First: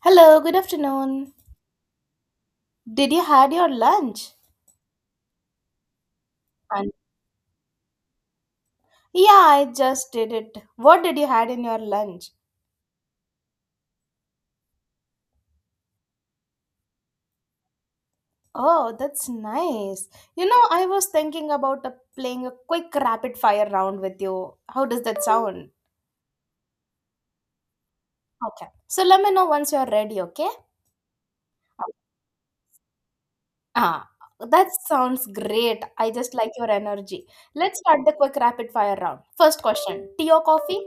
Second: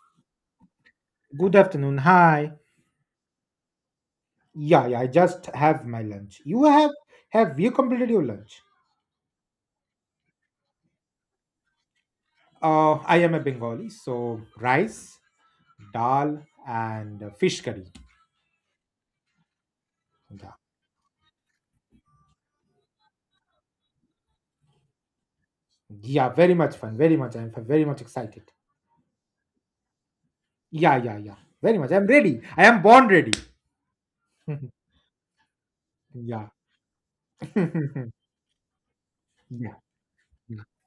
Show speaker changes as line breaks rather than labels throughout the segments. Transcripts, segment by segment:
Hello, good afternoon.
Good afternoon. Hi.
Did you had your lunch?
Yeah, yeah. I just have my lunch. You
And
have you completed your lunch?
yeah, I just did it. What did you had in your lunch?
I am a Bengali, so rice, dal, and fish curry.
Oh, that's nice. You
Yeah,
know, I was thinking about playing a quick rapid fire round with you. How does that sound?
yeah. Very much fun. Very much. I'm very much excited.
Okay. So let me know once you're ready, okay?
Yeah, yeah, yeah. Very much. I'm ready. I am born ready.
Ah, that sounds great. I just
yeah.
like your energy. Let's start
yeah.
the quick rapid fire round. First
Yeah.
question, tea or coffee?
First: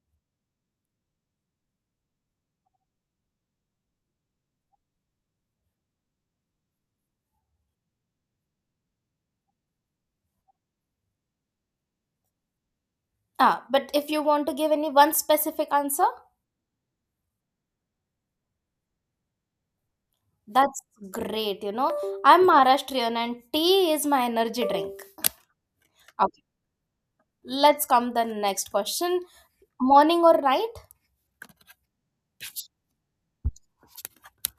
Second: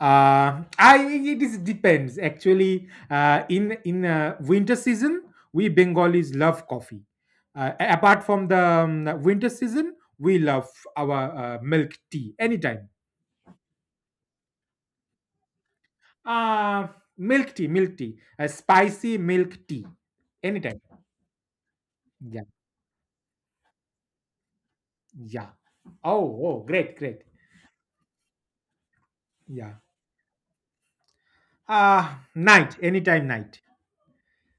I It is depends actually. In winter season, we Bengalis love coffee. Apart from the winter season, we love our milk tea anytime.
Ah, but if you want to give any one specific answer,
Uh, milk tea, a spicy milk tea anytime.
that's great. You know,
Yeah,
I'm Maharashtrian and tea is my energy drink.
yeah. Oh,
Okay,
oh, great, great.
let's come the next question.
Yeah.
Morning or night?
Night, anytime night.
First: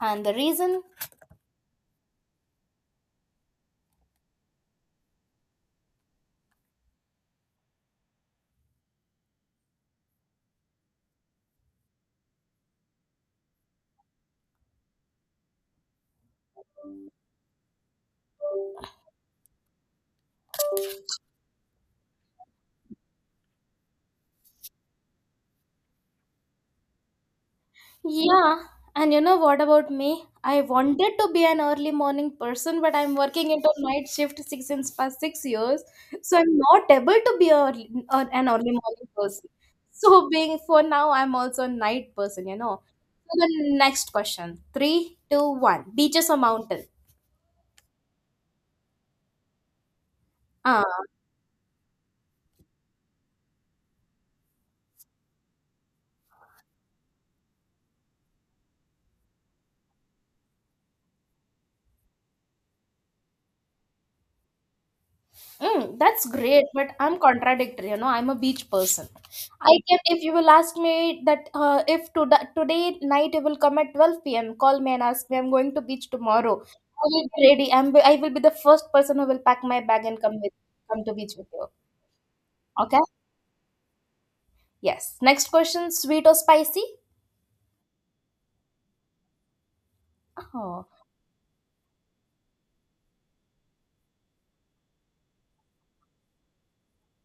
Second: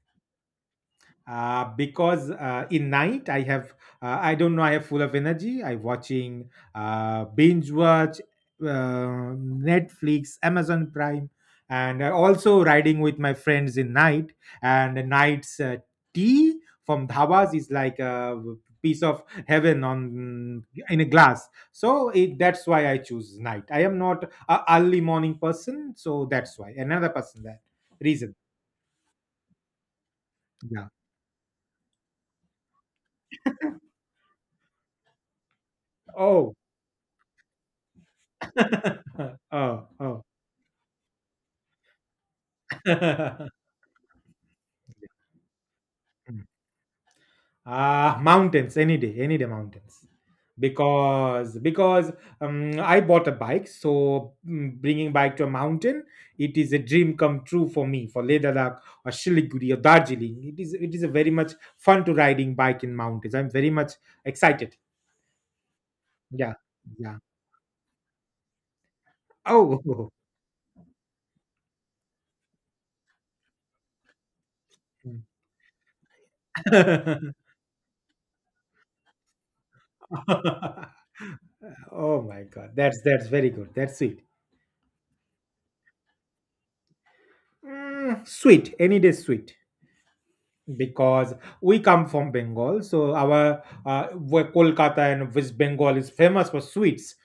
And the reason?
Because in night I don't know, I have full of energy. I watching binge watch Netflix, Amazon Prime, and also riding with my friends in night. And the night's tea from dhabas is like a piece of heaven on in a glass. So that's why I choose night. I am not a early morning person, so that's why another person that reason.
Yeah. And you know what about me? I
Yeah.
wanted to be an early morning person, but I'm working into night shift six since past 6 years, so
Oh,
I'm not able to be early, an early morning person.
Oh, oh.
So being for now, I'm also a night person. You know. So the next question: three, two, one. Beaches or mountain?
Ah, mountains any day mountains.
Ah.
Because I bought a bike, so bringing bike to a mountain, it is a dream come true for me. For Leh Ladakh or Shiliguri or Darjeeling, it is a very much fun to riding bike in mountains. I'm very much excited.
Mm, that's
Yeah,
great, but
yeah.
I'm contradictory. You know, I'm a beach person. I can,
Oh.
if you will ask me that, if to today night you will come at 12 p.m., call me and ask me, I'm going to beach tomorrow. I will be ready. I will be the first person who will pack my bag and come to beach with you.
Oh my God,
Okay?
that's very good. That's sweet.
Yes. Next question, sweet or spicy?
Mm, sweet, any day sweet.
Oh,
Because we come from Bengal, so our where Kolkata and West Bengal is famous for sweets.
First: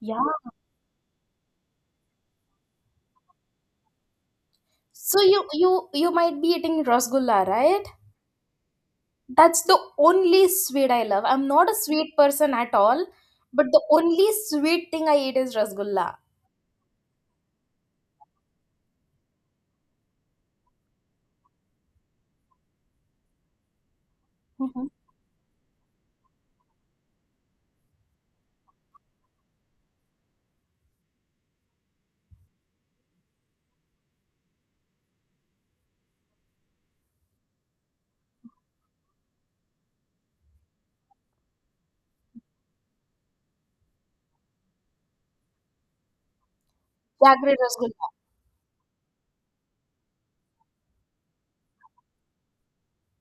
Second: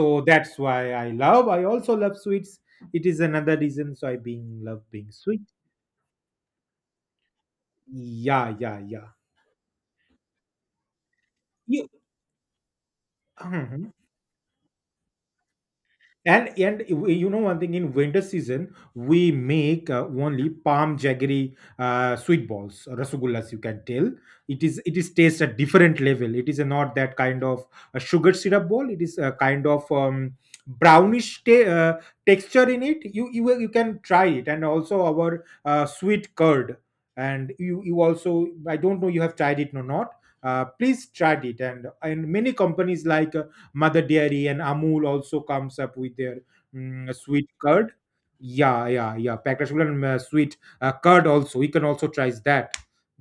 yeah.
that's why I love. I also love sweets. It is another reason, so I being love being
So
sweet.
you might be eating rasgulla, right?
Yeah, yeah, yeah.
That's the only sweet I love. I'm not a
You
sweet person at all, but the only sweet thing I eat is rasgulla.
And you know one thing, in winter season we make only palm jaggery sweet balls, rasgullas, you can tell. it is
Mm-hmm.
it is taste at different level. It is not that kind of a sugar syrup ball. It is a kind of brownish texture in it. You can try it, and also our sweet curd. And you also — I don't know, you have tried it or not. Please try it. And many companies like Mother Dairy and Amul also comes up with their sweet
Jaggery
curd.
rasgulla.
Yeah, yeah, yeah. Packed rasgulla and sweet curd also. We can also try that.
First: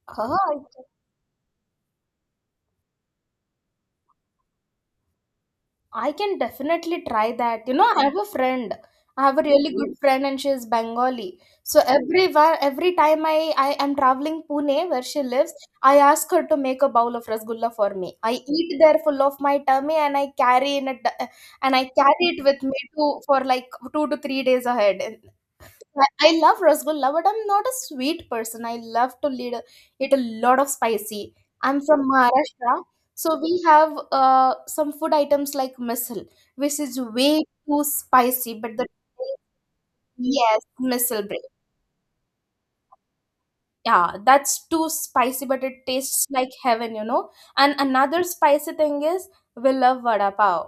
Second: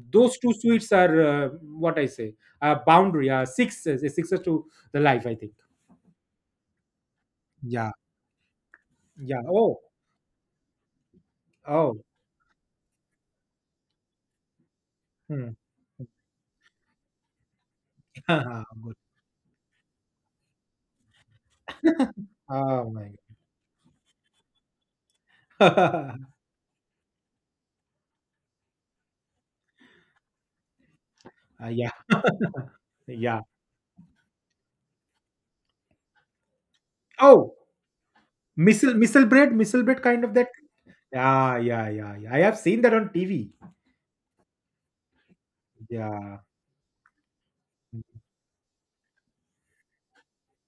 Huh,
Those two sweets are what I say. Boundary. Six. Six to the life, I think.
I can definitely try that. You know,
Yeah,
I have a friend. I have
yeah.
a really
Oh,
good friend, and she is Bengali. So
oh.
everywhere, every time I am traveling Pune, where she
Hmm.
lives, I ask her to make a bowl of rasgulla for me. I eat
Good.
there full of my tummy, and I carry in a d- and I carry it with me
Oh my
to for like 2 to 3 days ahead.
God.
I love rasgulla, but I'm not a sweet person. I love to lead, eat a lot of spicy. I'm
Yeah,
from Maharashtra, so
yeah.
we have some food items like misal, which is way
Oh,
too spicy, but the
missile bread, kind of that.
Yes, misal bread.
Yeah, yeah, yeah, yeah. I have seen that on TV.
Yeah, that's too spicy, but it tastes
Yeah,
like heaven, you know. And another spicy thing is we love vada pav.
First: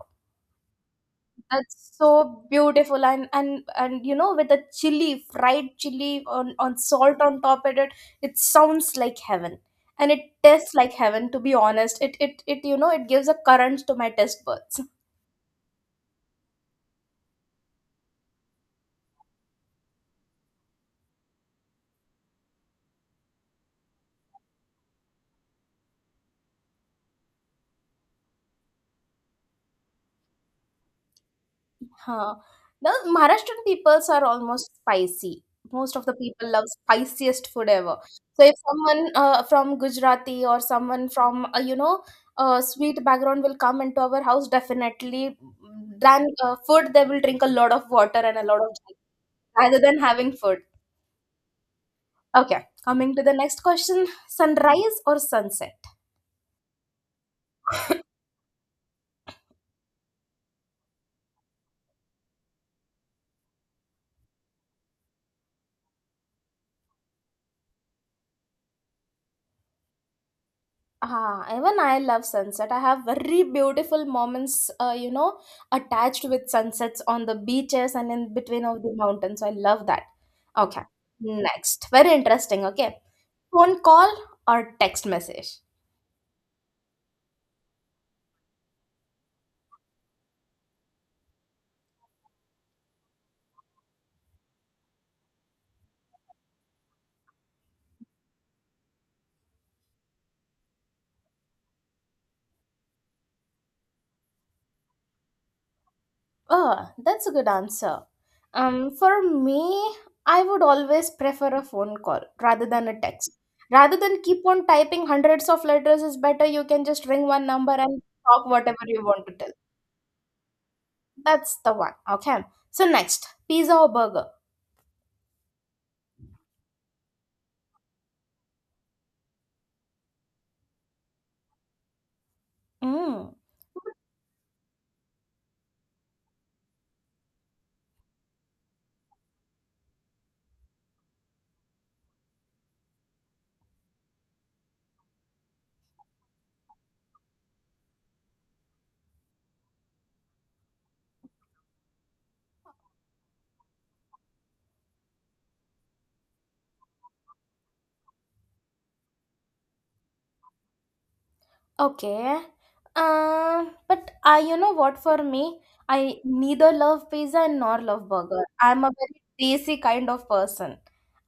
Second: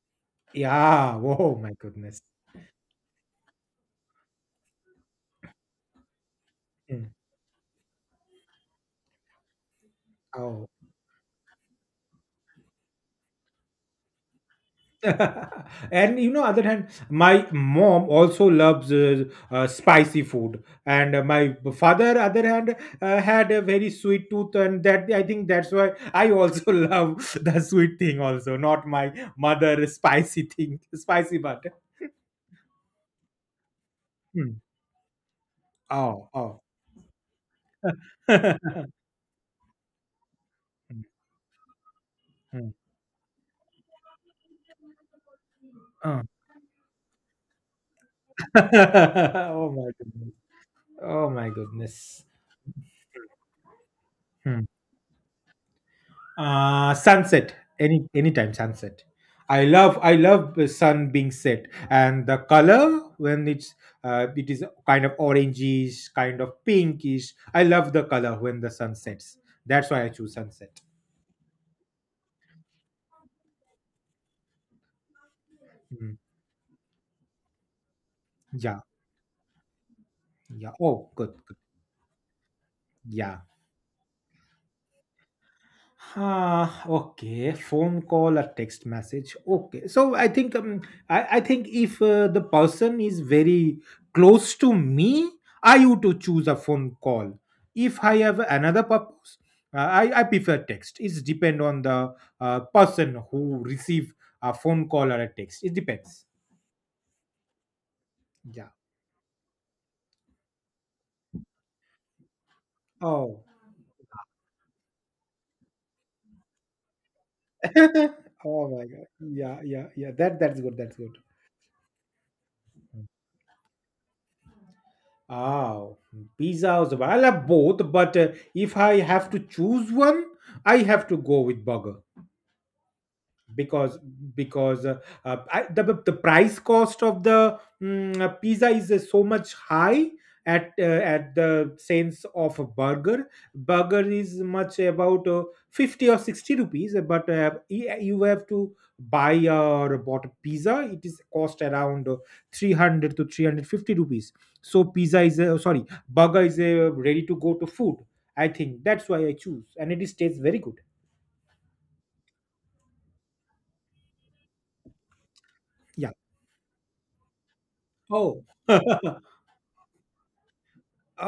yeah. Oh my
That's
goodness.
so beautiful, and you know, with the chili fried chili on
Mm.
salt on top of it, it sounds like heaven, and it
Oh.
tastes like heaven, to be honest. It You know, it gives a current to my taste buds.
And other hand, my mom also loves spicy food, and my father, other hand, had a very sweet tooth, and that I think that's why I also love the sweet thing, also not my mother spicy thing, spicy but.
Huh. Now, Maharashtrian peoples are
Mm.
almost spicy. Most of the
Oh,
people
oh.
love spiciest food ever. So if someone from Gujarati or
Mm,
someone from
mm.
sweet background will come into our house, definitely
Oh.
than food, they will drink a lot of water and a lot of jal
oh
rather
my
than having
goodness.
food.
Oh my goodness.
Okay, coming to the next question:
Hmm.
sunrise or sunset?
Sunset, anytime sunset. I love the sun being set and the color when it is kind of orangish, kind of pinkish. I love the color when the sun sets. That's why I choose sunset.
Ah, even I love sunset. I have very beautiful moments, you know,
Mm,
attached with sunsets on the beaches and in between
yeah,
of the mountains. So, I love that.
yeah.
Okay,
Oh, good, good.
next. Very interesting. Okay,
Yeah.
phone call or text message.
Ah, okay. Phone call or text message. Okay. So I think if the person is very close to me, I would to choose a phone call. If I have another purpose, I prefer text. It's depend on the person who receive a phone call or a text. It depends.
Oh, that's a good answer.
Yeah.
For me, I would always prefer a phone call rather than a text.
Oh.
Rather than keep on typing hundreds of letters, it's better you can just ring one number and talk
oh
whatever
my
you
God.
want to tell.
Yeah. Yeah. Yeah. That's good. That's good.
That's the one. Okay. So next, pizza or burger?
Oh, pizza or the I love both, but if I have to choose one, I have to go with burger.
Mm.
Because because uh, uh, I, the price cost of the pizza is so much high at the sense of a Burger is much about 50 or 60 rupees, but you have to buy or bought a pizza. It is cost around 300 to 350 rupees. So pizza is a, sorry burger is a ready to go to food. I think that's why I choose, and it is tastes very good.
Okay. But I, you know what? For me,
Yeah.
I neither love pizza nor love
Oh.
burger. I'm a very desi kind of person.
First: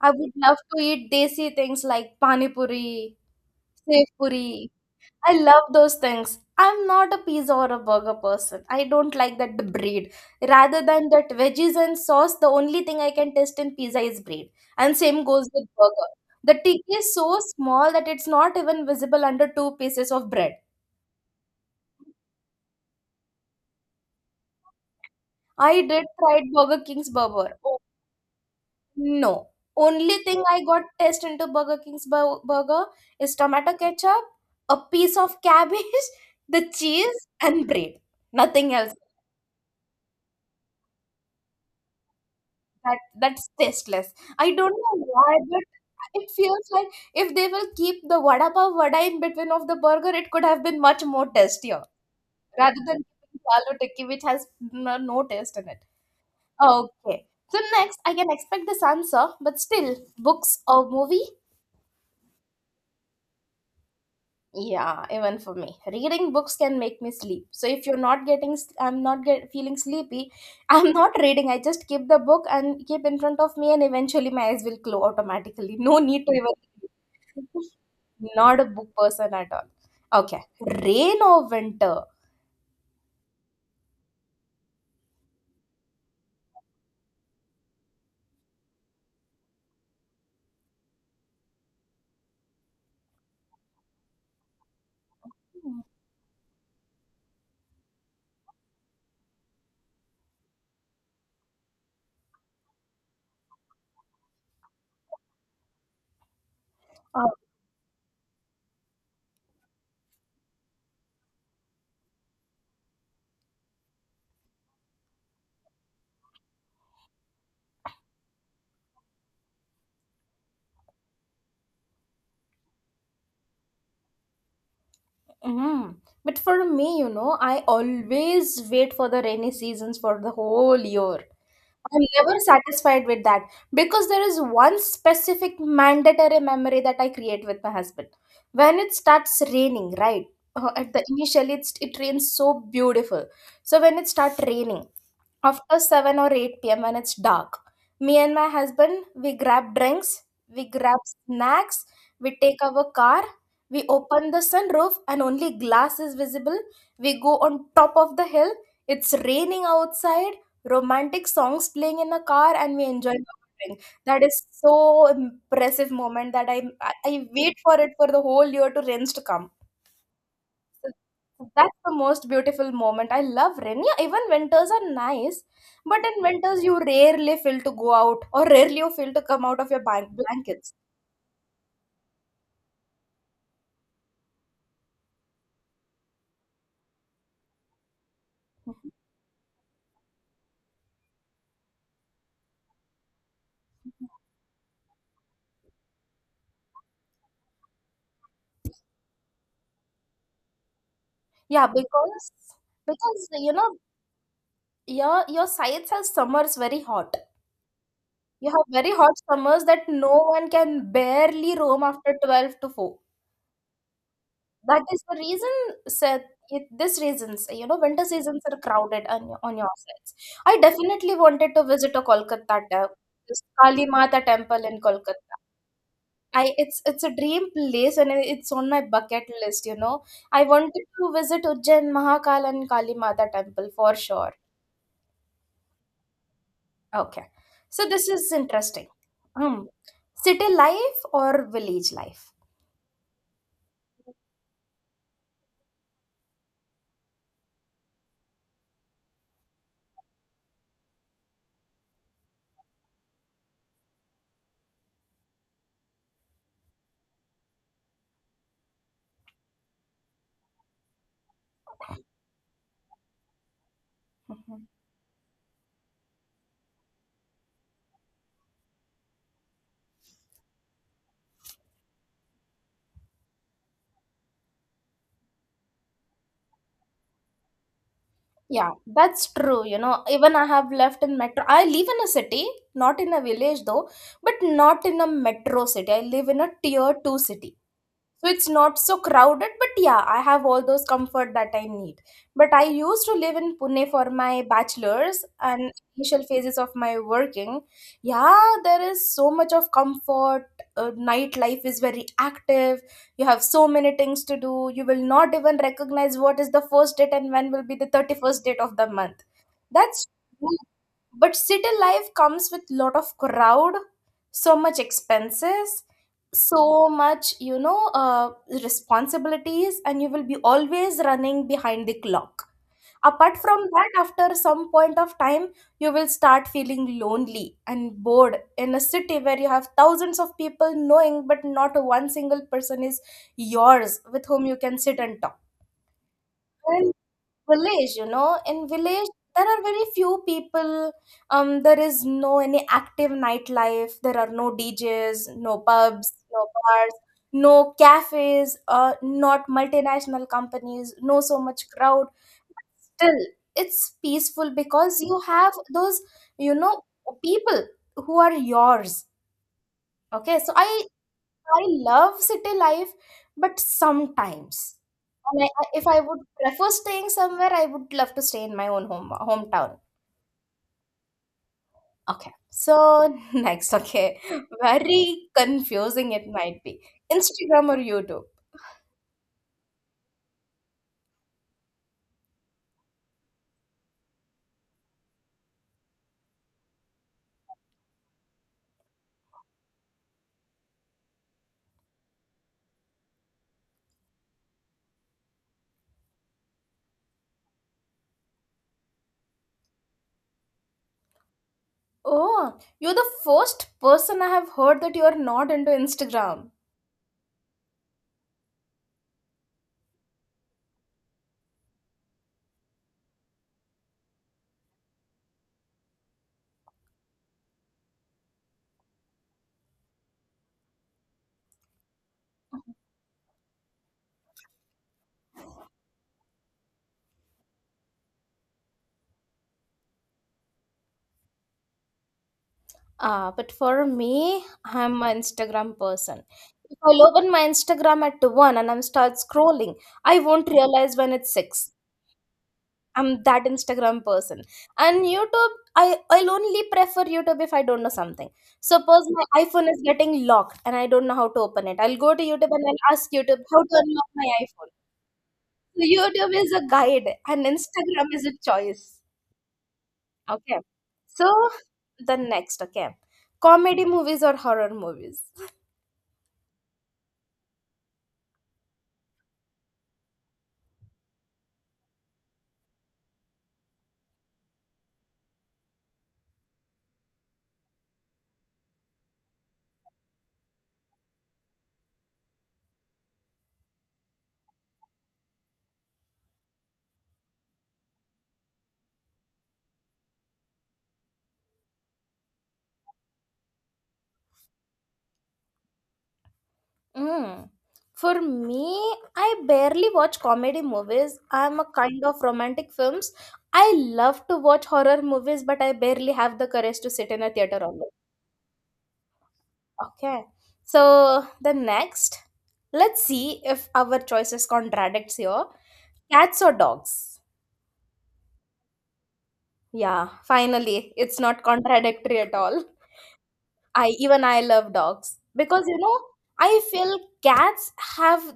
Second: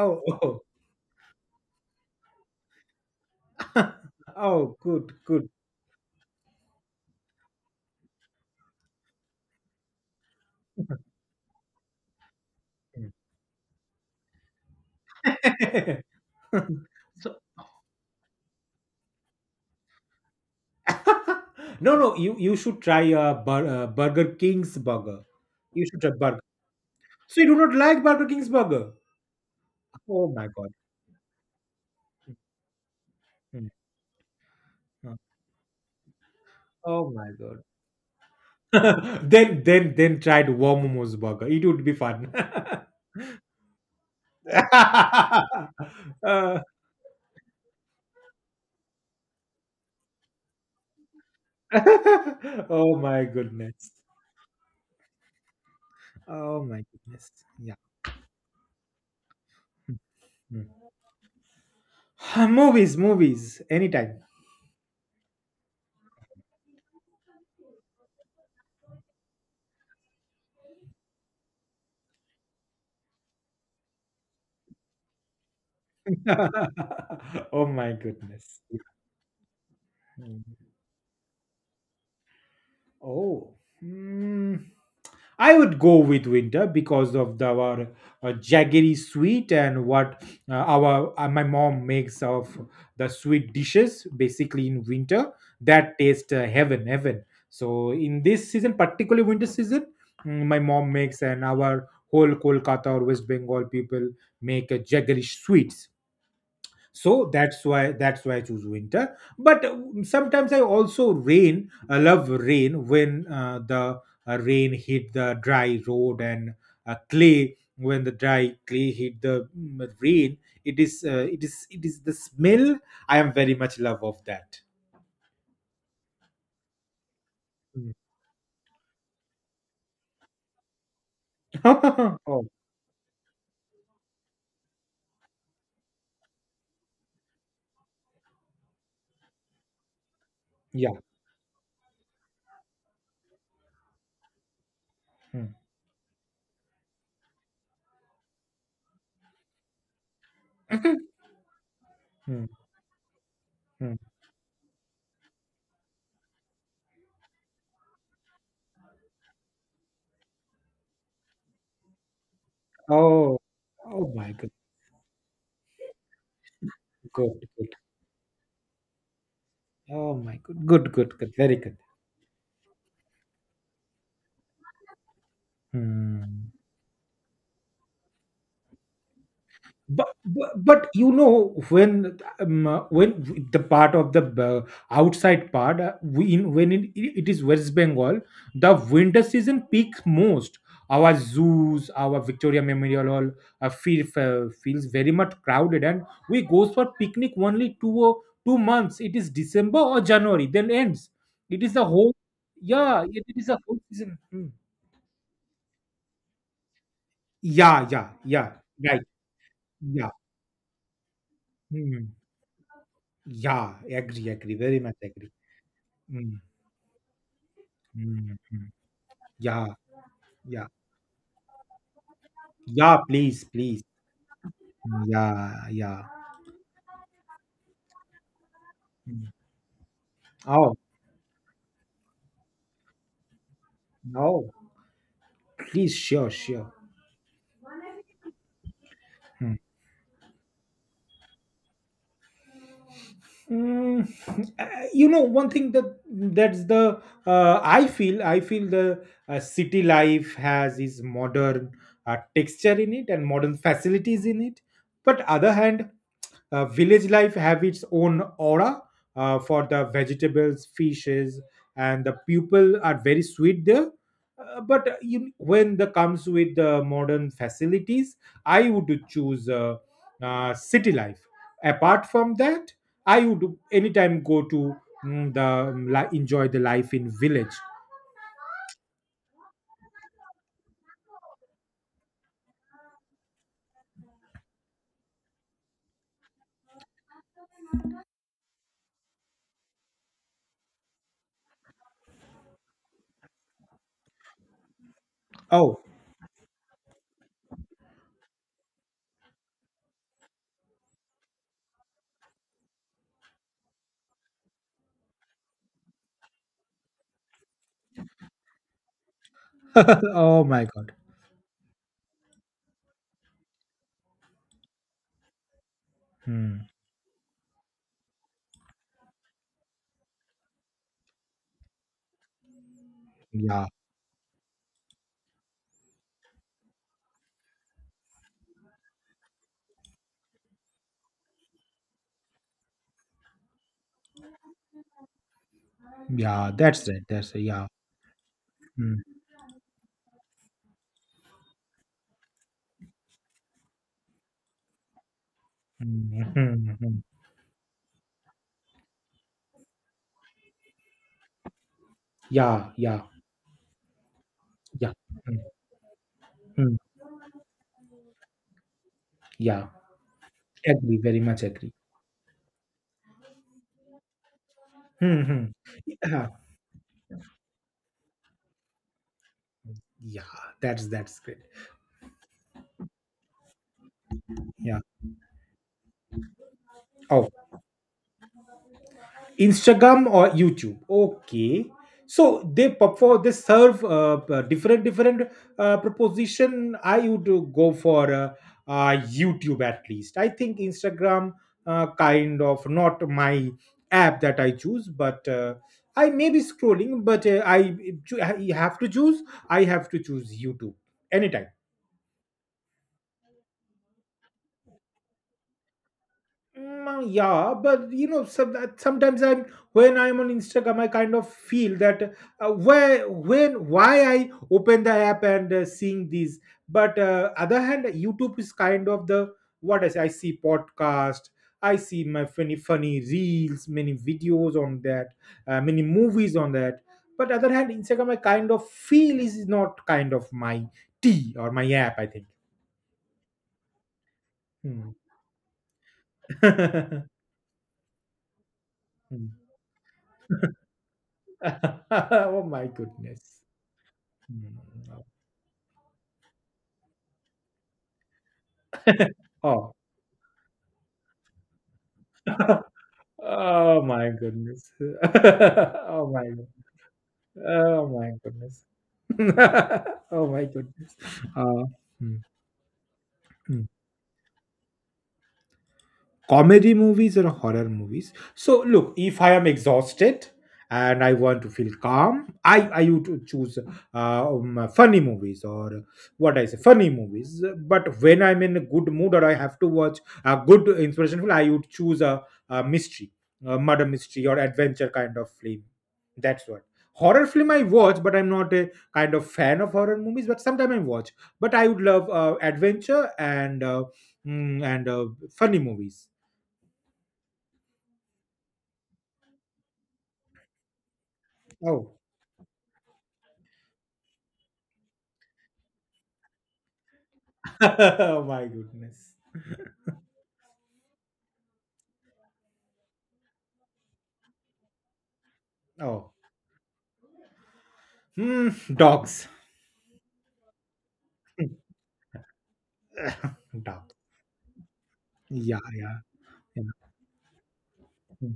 I would love
oh.
to eat desi things like pani puri, sev puri.
Oh, good,
I
good.
love those things. I'm not a pizza or a burger person. I don't like that bread. Rather than that veggies and sauce, the only thing I can taste in pizza is bread. And same goes with burger. The tick is
So
so small that it's not even visible under two pieces of bread.
no, no, you should try Burger King's burger.
I
You should
did
try burger.
try Burger King's
So you do
burger.
not
Oh,
like Burger King's burger?
no. Only
Oh
thing
my
I
god.
got taste into Burger King's burger is
Mm.
tomato ketchup, a
Mm.
piece of cabbage, the
Oh
cheese,
my god.
and bread. Nothing else.
Then tried Momo's burger. It would be fun.
That that's tasteless. I don't know why, but it
Uh,
feels like if they will keep the vada pav vada in between of the burger, it could have been much more tastier rather
oh
than
my
keeping the aloo
goodness.
tikki, which has no taste in it.
Oh my
Okay.
goodness.
So
Yeah.
next, I can expect this answer, but still,
Mm,
books
mm.
or movie?
Movies, movies, anytime.
Yeah, even for me. Reading books can make me sleep. So if you're not getting, s- I'm not get, feeling sleepy, I'm not reading. I just keep the book and keep in front of me, and eventually my eyes will close automatically. No need to even.
Oh my goodness.
Not a book person at all. Okay,
Mm.
rain or winter?
Oh, mm, I would go with winter because of our jaggery sweet and what our my mom makes of the sweet dishes basically in winter that taste heaven, heaven. So in this season, particularly winter season, my mom makes, and our whole Kolkata or West Bengal people make a jaggery sweets. so
Oh,
that's why that's why I choose winter, but sometimes I love rain when the rain hit the dry road, and clay — when the dry clay hit the rain, it is it is the smell I am very much love of that.
mm. But for me, you know, I
Mm.
always wait for the rainy seasons for the whole year. I'm never
oh
satisfied with that because there is one specific mandatory memory that I create with my husband. When it starts raining, right?
yeah.
At the initially, it rains so beautiful. So when it starts raining,
Mm,
after 7 or 8 p.m. when it's dark, me and my husband, we grab drinks, we grab snacks, we
mm,
take our car, we
mm.
open the sunroof and only glass is visible. We go on top of the hill. It's raining outside, romantic songs playing in a car, and we enjoy
Oh,
our drink.
oh
That
my
is
good,
so impressive moment that I
good,
wait
good.
for it for the whole year to rains to come.
Oh my good, good, good, good,
So
very good.
that's the most beautiful moment. I love rain. Yeah, even winters are nice, but in
Hmm.
winters you rarely feel to go out or rarely you feel to come out of your
but,
bank
but
blankets.
but you know when the part of the outside part, when it is West Bengal, the winter season peaks most. Our zoos, our Victoria Memorial Hall feels very much crowded, and we goes for picnic only two or two months. It is December or January, then ends. It
Yeah,
is the whole —
because
yeah, it is
you
the whole
know,
season. Hmm.
your sides have summers very hot.
Yeah, yeah,
You
yeah.
have very
Right.
hot summers that
Yeah.
no one can barely roam
Hmm.
after 12 to four.
Yeah, agree, agree, very
That
much
is the
agree.
reason, Seth.
Mm,
It, this reasons, you know, winter
mm,
seasons are
mm.
crowded your- on
Yeah,
your sides. I
yeah,
definitely wanted to visit a Kolkata temple,
yeah.
this
Please, please.
Kali Mata temple in Kolkata.
Yeah, yeah.
I It's a dream place and it's on my bucket
Mm.
list. You know, I
Oh,
wanted to visit Ujjain, Mahakal, and Kali Mata temple for sure.
no, please, sure, sure.
Okay, so this is interesting. Hmm. City life or village life?
Mm, you know one thing, that that's the I feel the city life has its modern texture in it and modern facilities in it. But other hand, village life have its own aura, for the vegetables, fishes, and the people are very sweet there. uh,
Mm-hmm.
but uh, you, when the comes with the modern facilities, I would choose city life. Apart from that, I would anytime go to enjoy the life in village.
Yeah, that's true. You know, even I have left in metro. I live in a city, not in a village though, but not in a metro city. I live in a tier two city, so it's not so crowded, but yeah, I have all those comfort that I need. But I used to live in Pune for my bachelor's and
Oh,
initial phases of my working. Yeah, there is so much of comfort. Nightlife is very active. You have so many things to do, you will not even recognize what is the first date and when will be the 31st date of the month. That's,
oh my God.
but city life comes with lot of crowd, so much expenses,
Hmm.
so much, you know, responsibilities, and you will be always running behind the clock. Apart from
Yeah,
that, after some point of time, you will start feeling lonely and bored in a city where you have thousands of people knowing but not one single person is yours with whom you can sit and talk.
yeah. That's
And
right. That's right. Yeah.
village, you know, in
Hmm.
village there are very few people. Um, there is no any active nightlife, there are no djs, no pubs,
Hmm.
no
Hmm. Hmm.
bars, no cafes, not multinational companies, no so much crowd.
Yeah. Yeah.
Still, it's peaceful,
Yeah.
because you
Hmm.
have those, you
Hmm.
know, people who are yours.
Yeah.
Okay, so i
Agree. Very much
I
agree.
love city life, but sometimes.
Hmm.
And
Hmm.
if I would
Yeah.
prefer staying somewhere, I would love to stay in my own home hometown.
Yeah. That's great.
Okay. So next, okay.
Yeah.
Very confusing it might be.
Oh.
Instagram or YouTube?
Instagram or YouTube. Okay, so they serve different proposition. I would go for YouTube at least. I think Instagram kind of not my app that I choose, but I may be scrolling, but I have to choose. I have to choose YouTube anytime.
Oh, you're the first person I have heard that you're not into Instagram.
Mm, yeah, but you know, sometimes I'm when I'm on Instagram, I kind of feel that where when why I open the app and seeing these. But other hand, YouTube is kind of the what I say. I see podcast. I see my funny reels, many videos on that, many movies on that. But other hand, Instagram, I kind of feel is not kind of my tea or my app, I think.
Ah, but for me,
Hmm.
I'm an Instagram person. If I open my Instagram at one and I'm start
Hmm.
scrolling, I won't realize when it's six.
oh my
I'm
goodness.
that Instagram person.
Mm,
And
no.
YouTube, I'll only prefer YouTube if I don't know something. Suppose my iPhone
Oh.
is getting locked and I don't know how to open it. I'll go to YouTube and I'll ask YouTube how to
Oh
unlock
my
my
goodness.
iPhone. So
Oh my
YouTube
god.
is a guide and
Oh
Instagram
my
is a
goodness.
choice.
Oh my
Okay.
goodness.
So
Uh,
the
mm,
next, okay.
mm.
Comedy movies or horror movies?
Comedy movies or horror movies. So look, if I am exhausted and I want to feel calm, i I would choose funny movies or what I say funny movies. But when I'm in a good mood or I have to watch a good inspiration film, I would choose a mystery, a murder mystery or adventure kind of film. That's what horror film I watch, but I'm not a kind of fan of horror movies, but sometimes I watch. But I would love adventure and mm, and uh, funny movies.
Mm. For me, I barely watch comedy movies. I'm a
Oh.
kind of romantic films. I love to watch horror movies, but I barely have the courage to sit in a theater alone.
oh my goodness.
Okay. So the next, let's see if our choices contradicts here.
Oh.
Cats or dogs?
Hmm. Dogs.
Yeah, finally, it's not contradictory at all. I
Dog.
even I love dogs
Yeah.
because
Yeah.
I
Yeah.
feel cats
Hmm.
have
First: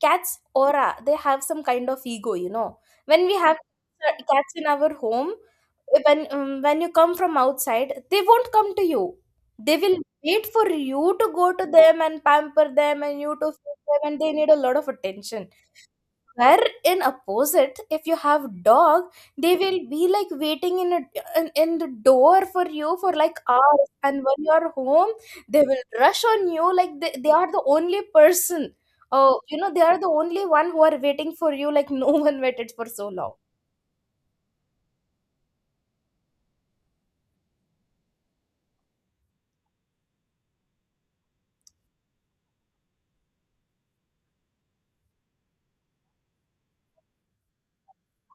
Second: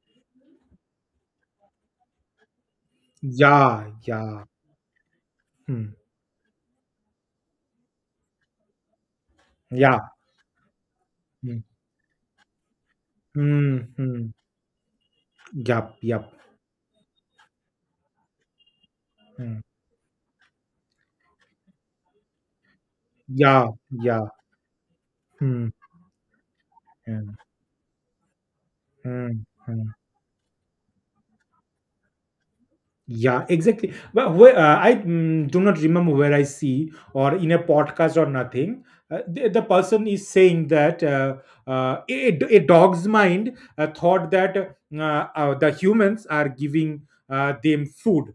cats aura. They have some kind of ego. When we have
Yeah. Yeah.
cats in our home,
Hmm.
when you come from outside, they won't come to you. They will
Yeah.
wait for you to go
Hmm.
to them and pamper them and you to
Hmm.
feed them, and
hmm.
they need a lot of attention,
Yup. Yup.
where in opposite if you have dog, they
Hmm.
will be like waiting in the door for you for like
Yeah.
hours, and
Yeah.
when you are home they
Hmm.
will rush on you like they
Hmm.
are the only person. Oh,
Hmm.
they
hmm.
are the only one who are waiting for you, like no one waited for so long.
Yeah, exactly. But where, I do not remember where I see, or in a podcast or nothing. The person is saying that a dog's mind thought that the humans are giving them food,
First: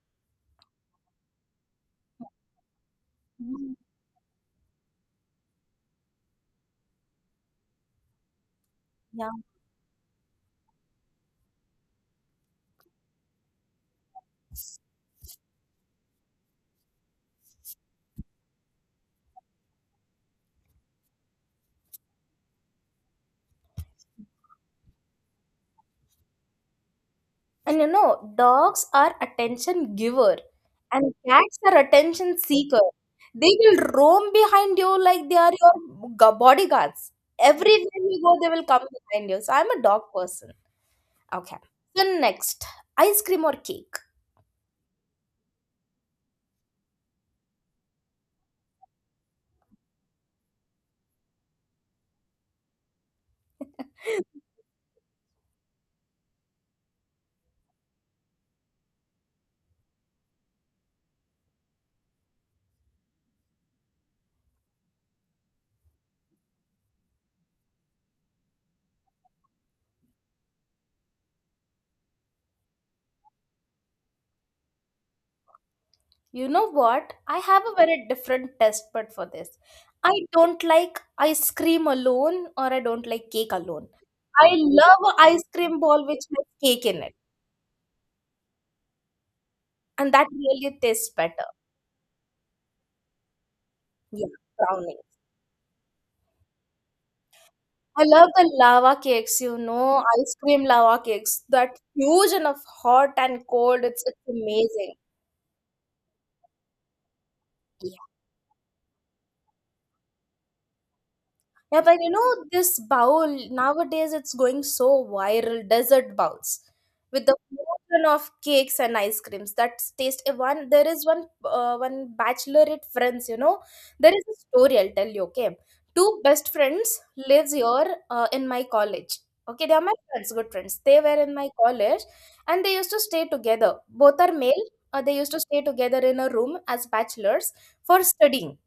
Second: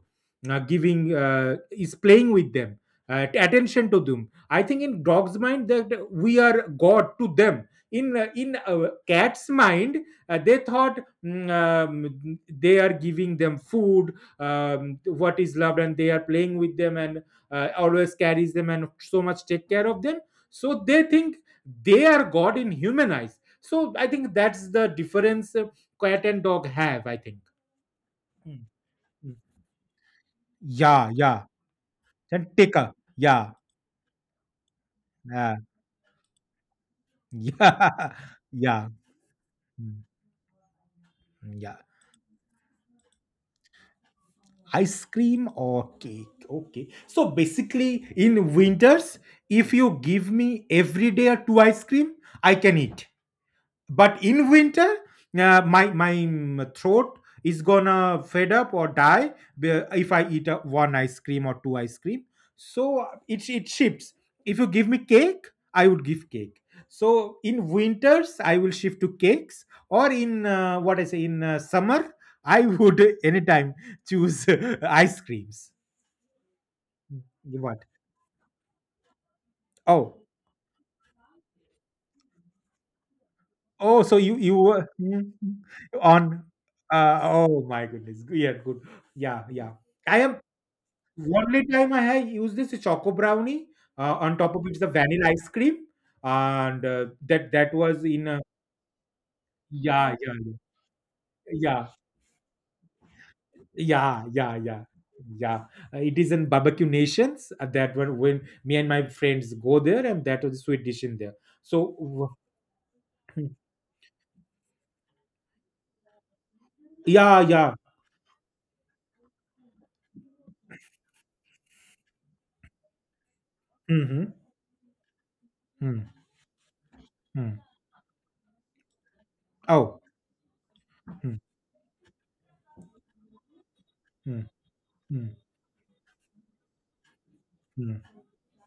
giving is playing with them,
Mhm.
attention to them. I think in dog's mind that we are God to them. In
Yeah.
cat's mind, they thought, they are giving them food, what is loved, and they are playing with them, and always carries them and so much take care of them, so they think they are god in human eyes. So I think that's the difference. Cat and dog have, I think.
And,
Mm,
dogs are
mm.
attention giver
Yeah,
and
yeah.
cats are attention
Then take
seeker.
a, yeah,
They will roam behind you like they are
uh,
your bodyguards. Everywhere
yeah,
you go, they will come
yeah,
behind you. So I'm a
mm,
dog person. Okay.
yeah.
So next, ice cream or cake?
Ice cream or cake. Okay. So basically, in winters, if you give me every day two ice cream, I can eat. But in winter, my throat is gonna fed up or die if I eat one ice cream or two ice cream, so it shifts. If you give me cake, I would give cake. So in winters I will shift to cakes, or in, what I say, in summer, I would anytime choose ice creams.
You know what? I have a
What?
very different test but for this.
Oh.
I don't like ice cream alone or I don't like cake alone.
Oh so you
I
you were,
love a ice cream ball which
on,
has cake in it,
oh my goodness, yeah, good, yeah, yeah.
and
I
that
am.
really tastes better.
Only time I have used this is choco brownie.
Yeah,
On top of it is the
brownie.
vanilla ice cream, and that was
I
in,
love the lava cakes,
yeah, yeah,
ice cream lava cakes. That
yeah,
huge and of hot and cold. It's
yeah,
it's
yeah, yeah,
amazing.
yeah. It is in barbecue nations. That one when me and my friends go there, and that was a sweet dish in there.
Yeah,
So
but
w-
this bowl
hmm.
nowadays it's going so viral, desert bowls with the
Yeah, yeah.
mountain of cakes and ice creams that taste, eh, one there is one bachelorette friends. There is
Mm-hmm.
a story, I'll tell you. Okay.
Mm,
Two best friends lives
mm.
here, in my college. Okay, they are my
Oh.
friends, good friends, they were in
Mm,
my college. And they used to stay together, both are
mm,
male. They
mm,
used to stay together in a room as bachelors for
mm.
studying.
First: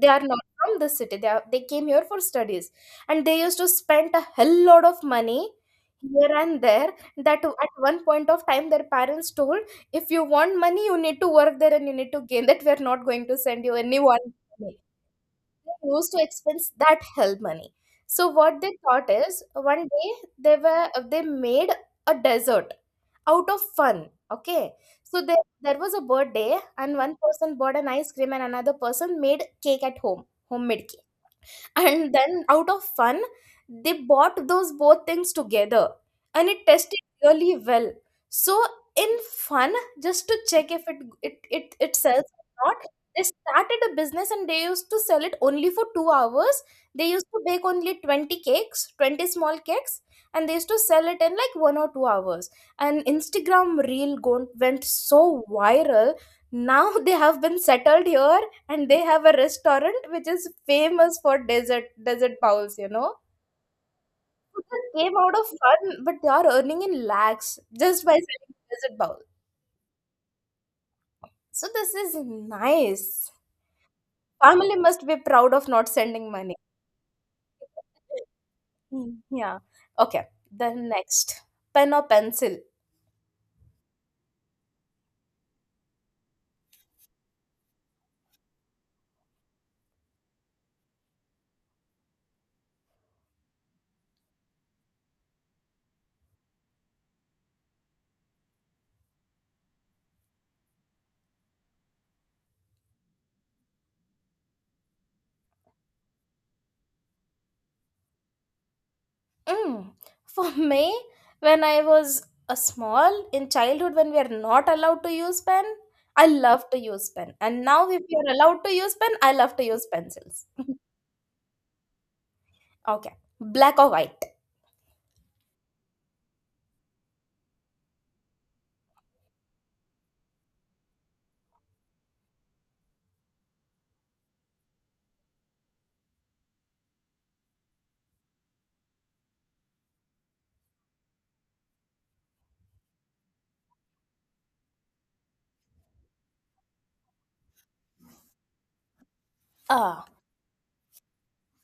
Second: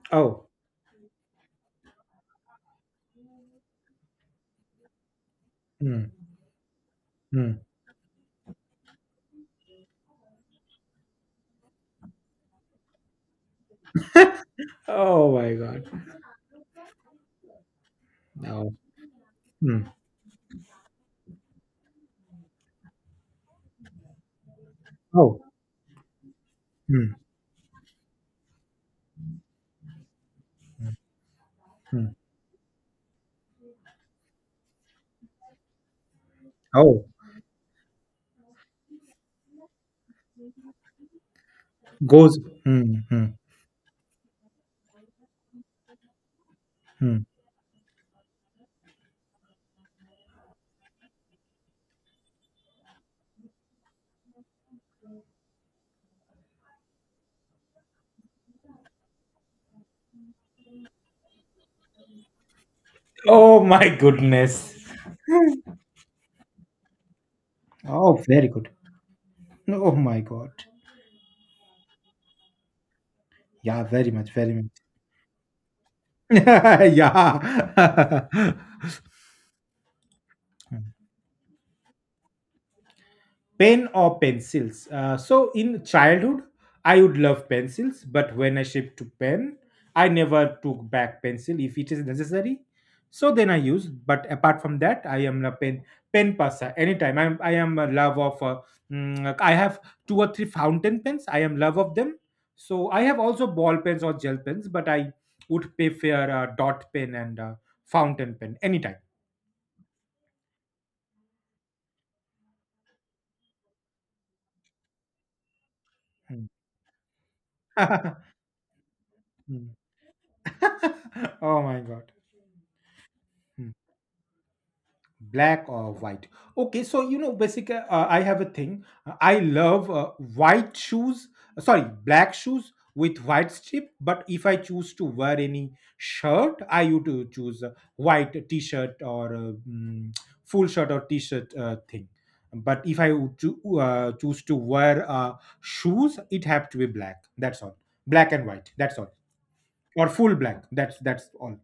They are not
Oh.
from the city, they came here for studies. And they used to spend a hell lot of money
Mm,
here and there, that
mm.
at one point of time their parents told, if you want money you need to work there and you need to gain, that we are not going to send you anyone money.
Oh my God.
They used to expense that help money. So what they
No.
thought is one
Mm.
day they made a desert out of fun. Okay. So
Oh.
there was a birthday, and
Mm,
one person bought an ice cream and another person made cake at home, homemade cake. And
mm.
then out of fun, they bought those both things together, and it tested
Oh.
really well. So in fun, just to check if it sells
Goes.
or not,
Hmm,
they
hmm,
started a business. And they used to sell it only for 2 hours. They
hmm.
used to bake only 20 cakes, 20 small cakes, and they used to sell it in like 1 or 2 hours. And Instagram reel went so viral. Now they have been settled here, and they have a restaurant which is famous for desert bowls.
Oh my
So
goodness.
this came out of fun, but they are earning in lakhs, just by
Oh, very
selling
good.
desert bowl.
No, oh my God.
So this is nice,
Yeah, very much, very much.
family must be proud of not sending money.
Yeah.
Mm, yeah. Okay, the next, pen or pencil?
Pen or pencils? So in childhood, I would love pencils, but when I shift to pen, I never took back pencil if it is necessary. So then I use. But apart from that, I am a pen passer. Anytime I am a love of. I have two or three fountain pens. I am love of them. So I have also ball pens or gel pens, but I would prefer dot pen and fountain pen anytime.
Mm. For me, when I was a small in childhood, when we are not allowed to use pen, I
Hmm.
love to use pen. And now, if we are allowed to use pen, I love to
Hmm.
use pencils.
Oh my God.
Okay.
Hmm.
Black or white?
Black or white? Okay, so you know, basically, I have a thing. I love white shoes, sorry, black shoes with white strip. But if I choose to wear any shirt, I would to choose a white t-shirt or full shirt or t-shirt, thing. But if I would choose to wear shoes, it have to be black. That's all. Black and white, that's all.
Ah,
Or full black, that's all.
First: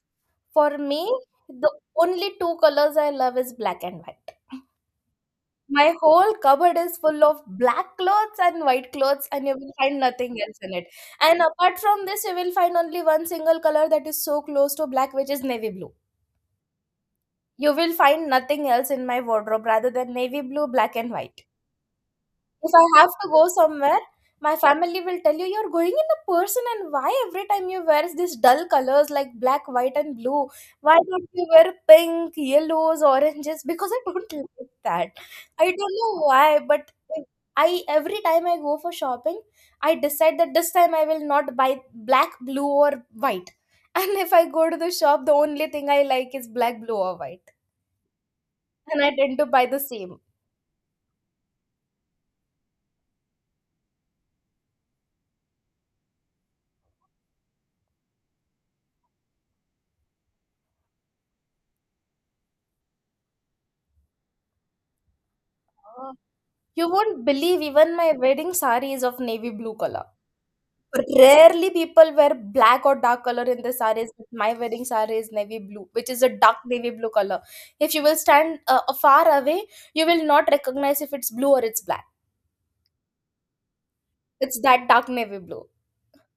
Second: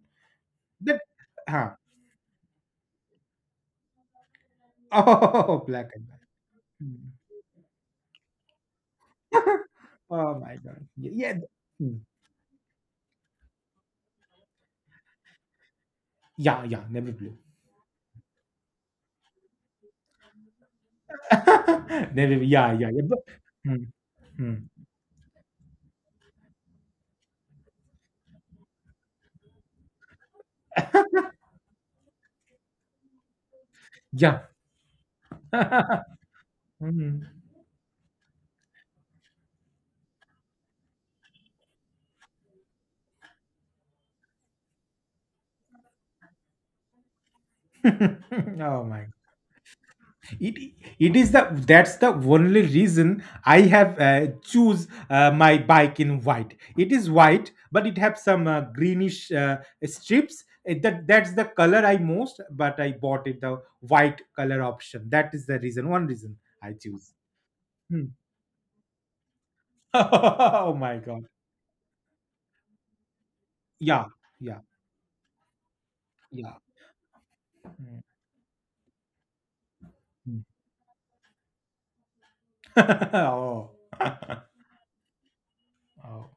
for
That,
me,
huh.
the only two colors I love is black and white.
Oh, black
My
and white.
whole cupboard is
Hmm.
full of black clothes and white clothes, and you will find
Oh
nothing
my
else in
God.
it.
Yeah.
And apart
Mm.
from this, you will find only one single color that is so close to black, which is navy blue.
Yeah, yeah, navy blue.
You will find nothing else in my wardrobe rather than navy blue, black, and white.
Never. Yeah,
If
yeah,
I
yeah.
have
But,
to go
mm,
somewhere, my
mm,
family will tell you you're going in a person, and why every time you wear these dull colors like black, white, and blue? Why don't you wear pink, yellows, oranges? Because I don't
yeah.
like that. I don't know why, but
Mm.
I every time I go for shopping, I decide that this time I will not buy black, blue, or white. And if I go to the shop, the only thing I like is black, blue, or white,
Oh
and
my.
I tend to buy the same.
It it is the That's the only reason I have choose my bike in white. It is white, but it have some greenish strips. That's the color I most, but I bought it the white color option. That is the reason. One reason I
You
choose.
won't believe, even
Hmm.
my wedding saree is of navy blue color.
Oh my God.
Rarely people wear black or dark color in the
Yeah,
sarees, but my
yeah,
wedding saree is navy blue, which is a
yeah.
dark navy blue color. If
Mm,
you will stand, far away, you will
mm.
not recognize if it's blue or it's black.
Oh.
It's that dark navy blue.
Oh.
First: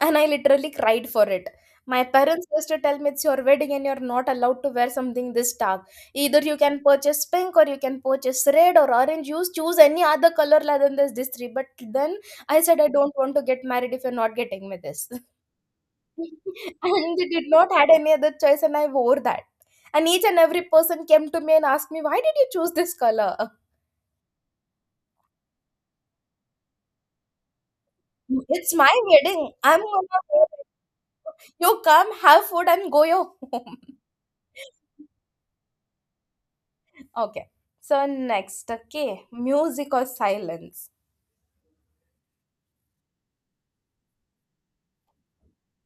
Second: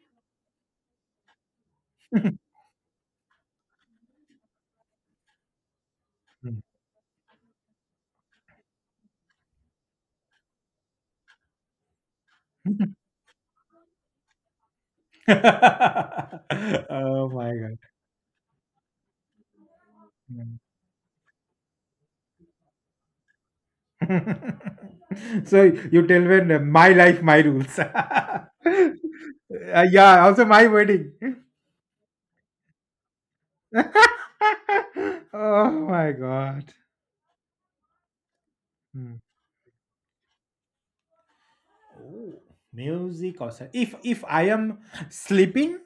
And I literally cried for it. My parents used to tell me it's your wedding and you're not allowed to wear something this dark. Either you
Mm.
can purchase pink or you can purchase red or orange. You choose any other color other than this, three. But then I said, I don't want to get married if you're not getting me this. And they
Oh
did
my
not
God.
had any other choice, and I wore that. And each and
Mm.
every person came to me and asked me, why did you choose this color?
So you tell, when my life, my rules.
It's my wedding, I'm gonna
Yeah, also
wear
my
it.
wedding.
You come, have food and go your home.
Oh my God.
Okay. So next,
Mm.
okay, music or silence?
Oh, music or if I am sleeping,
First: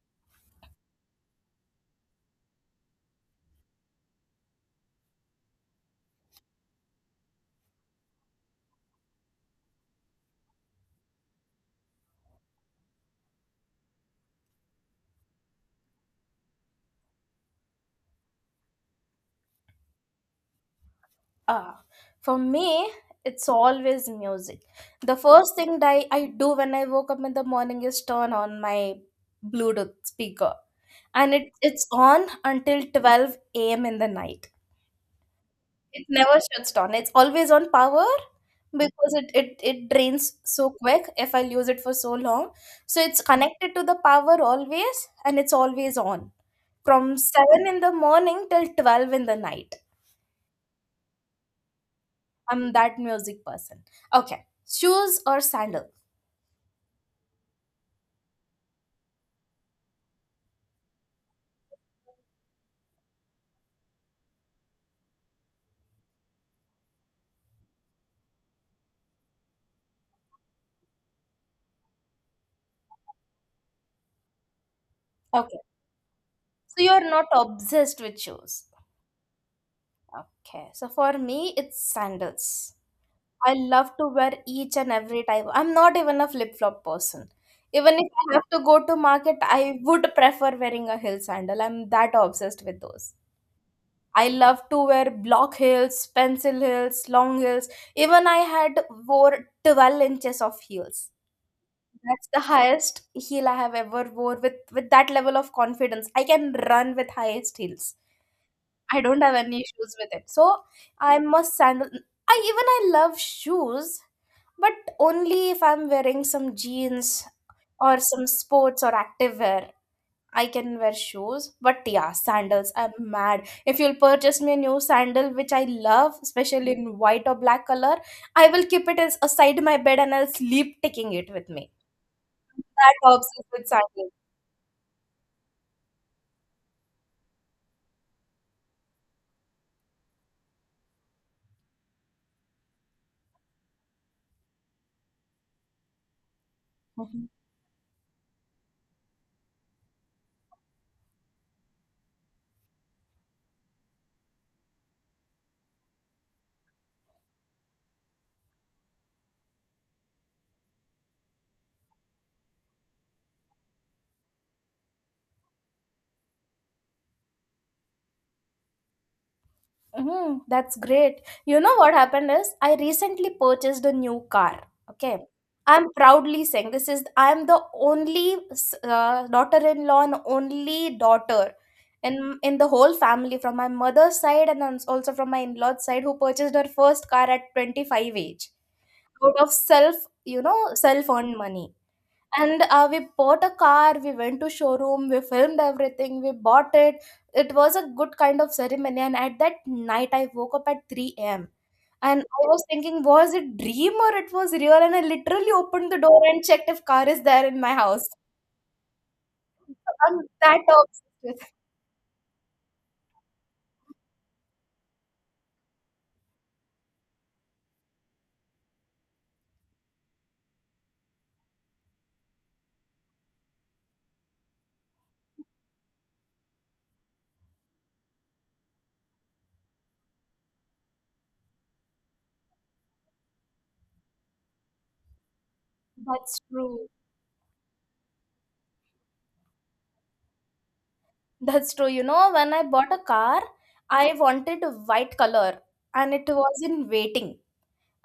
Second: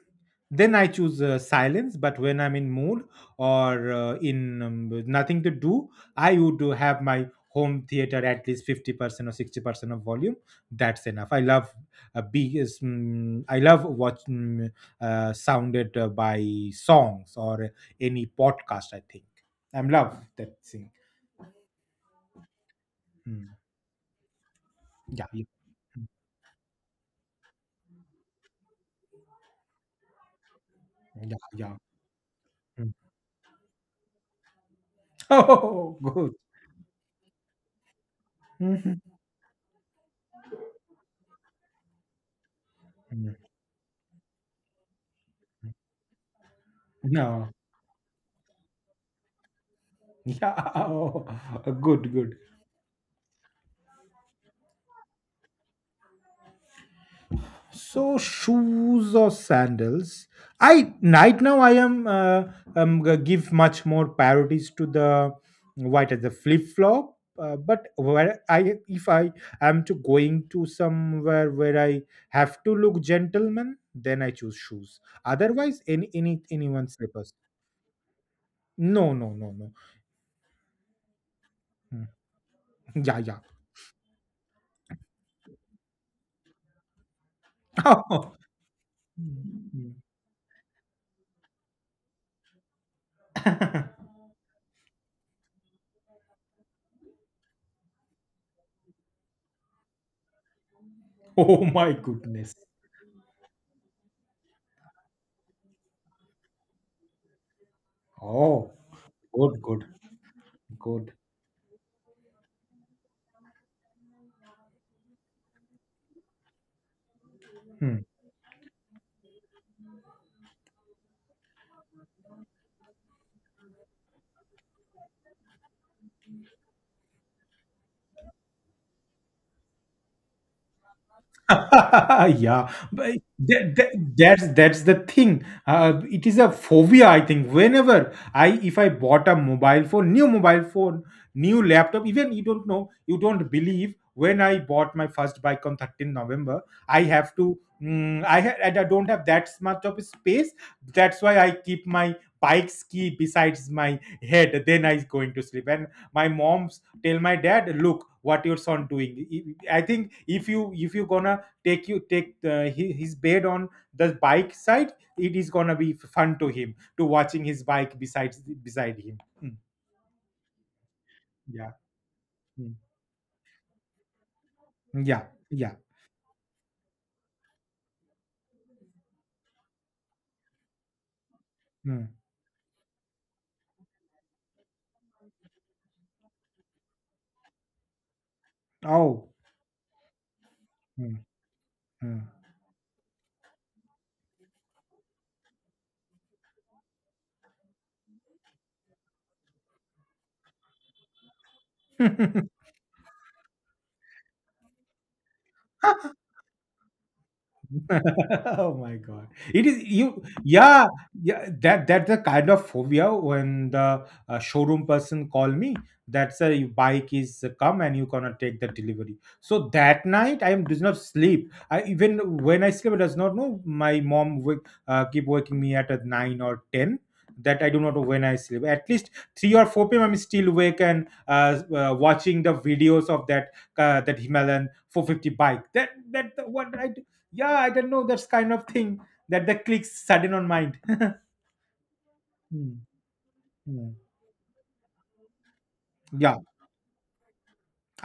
then I choose silence. But when I'm in mood or in, with nothing to do, I would do have my home theater at least 50% or 60% of volume. That's enough. I love big. Is, I love what, sounded by songs or any podcast. I think I'm love that thing.
Ah, for me, it's
Mm.
always music. The
Yeah, yeah.
first thing that
Hmm.
I do when I woke up in the morning is turn on my Bluetooth speaker, and
Yeah.
it
Yeah.
it's on until
Mm.
12 a.m. in the night.
Oh,
It
good.
never shuts down. It's always on power
Mhm.
because it drains so quick if I'll use it for so long. So it's connected to the power always, and it's always on. From
No.
7 in the morning till 12 in the night.
Yeah. Oh, good, good.
I'm that music person. Okay. Shoes or sandal?
So shoes or sandals? I Right now I am, give much more priorities to the, what is the flip flop. But where I, if I am to going to somewhere where I have to look gentleman, then I choose shoes.
Okay.
Otherwise,
So
anyone
you're not
slippers.
obsessed with shoes.
No, no, no, no.
Okay. So for me it's
Mm.
sandals.
Yeah, yeah.
I love to wear each and every type. I'm not even a flip flop person. Even if I have to go to market, I would prefer wearing a heel sandal. I'm that obsessed with those. I love to wear block heels, pencil heels, long heels. Even I had wore 12 inches of heels.
Oh my
That's the
goodness.
highest heel I have ever wore with that level of confidence. I can run with highest heels.
Oh,
I don't have any
good, good,
issues with it. So
good.
I must sandal. I love shoes, but only if I'm wearing some jeans
Hmm.
or some sports or activewear. I can wear shoes, but yeah, sandals. I'm mad. If you'll purchase me a new sandal, which I love, especially in white or black color, I will keep it as aside my bed and I'll sleep taking it with me.
Yeah,
That
but
helps with
that, that,
sandals.
that's that's the thing. It is a phobia, I think. If I bought a mobile phone, new laptop, even you don't know, you don't believe. When I bought my first bike on 13 November, I have to. And I don't have that much of space. That's why I keep my bike's key besides my head. Then I going to sleep. And my mom's tell my dad, look what your son doing. I think if you gonna take you take his bed on the bike side, it is gonna be fun to him to watching his bike besides beside him. Mm,
Mm, that's great. You
yeah,
know what happened is
mm,
I recently purchased a new car.
yeah,
Okay.
yeah,
I'm proudly saying this is I'm the only daughter-in-law and only daughter
mm.
in the whole family from my mother's side, and then also from my in-laws side, who purchased her first car at 25 age
Oh,
out of self,
mm,
self-earned money. And we bought a car, we went to showroom, we filmed everything, we bought it. It was a good kind of ceremony. And at that night, I woke up at 3 a.m. And I
mm.
was thinking, was it dream or it was real? And I literally opened the door and checked if car is there in my house.
Oh my God, it is you.
I'm that
Yeah,
obsessed
yeah,
with.
that's the kind of phobia, when the showroom person call me that's a bike is come and you gonna take the delivery, so that night I am does not sleep. I, even when I sleep, I does not know. My mom will keep waking me at a 9 or 10. That I do not know when I sleep. At least 3 or 4 p.m. I'm still awake and watching the videos of that, Himalayan 450 bike, that that
That's
what
true.
I, yeah, I don't know, that's kind of thing, that the clicks sudden on mind.
That's true. You know, when I
Hmm,
bought a car,
hmm.
I wanted a white color, and it
Yeah.
was in waiting.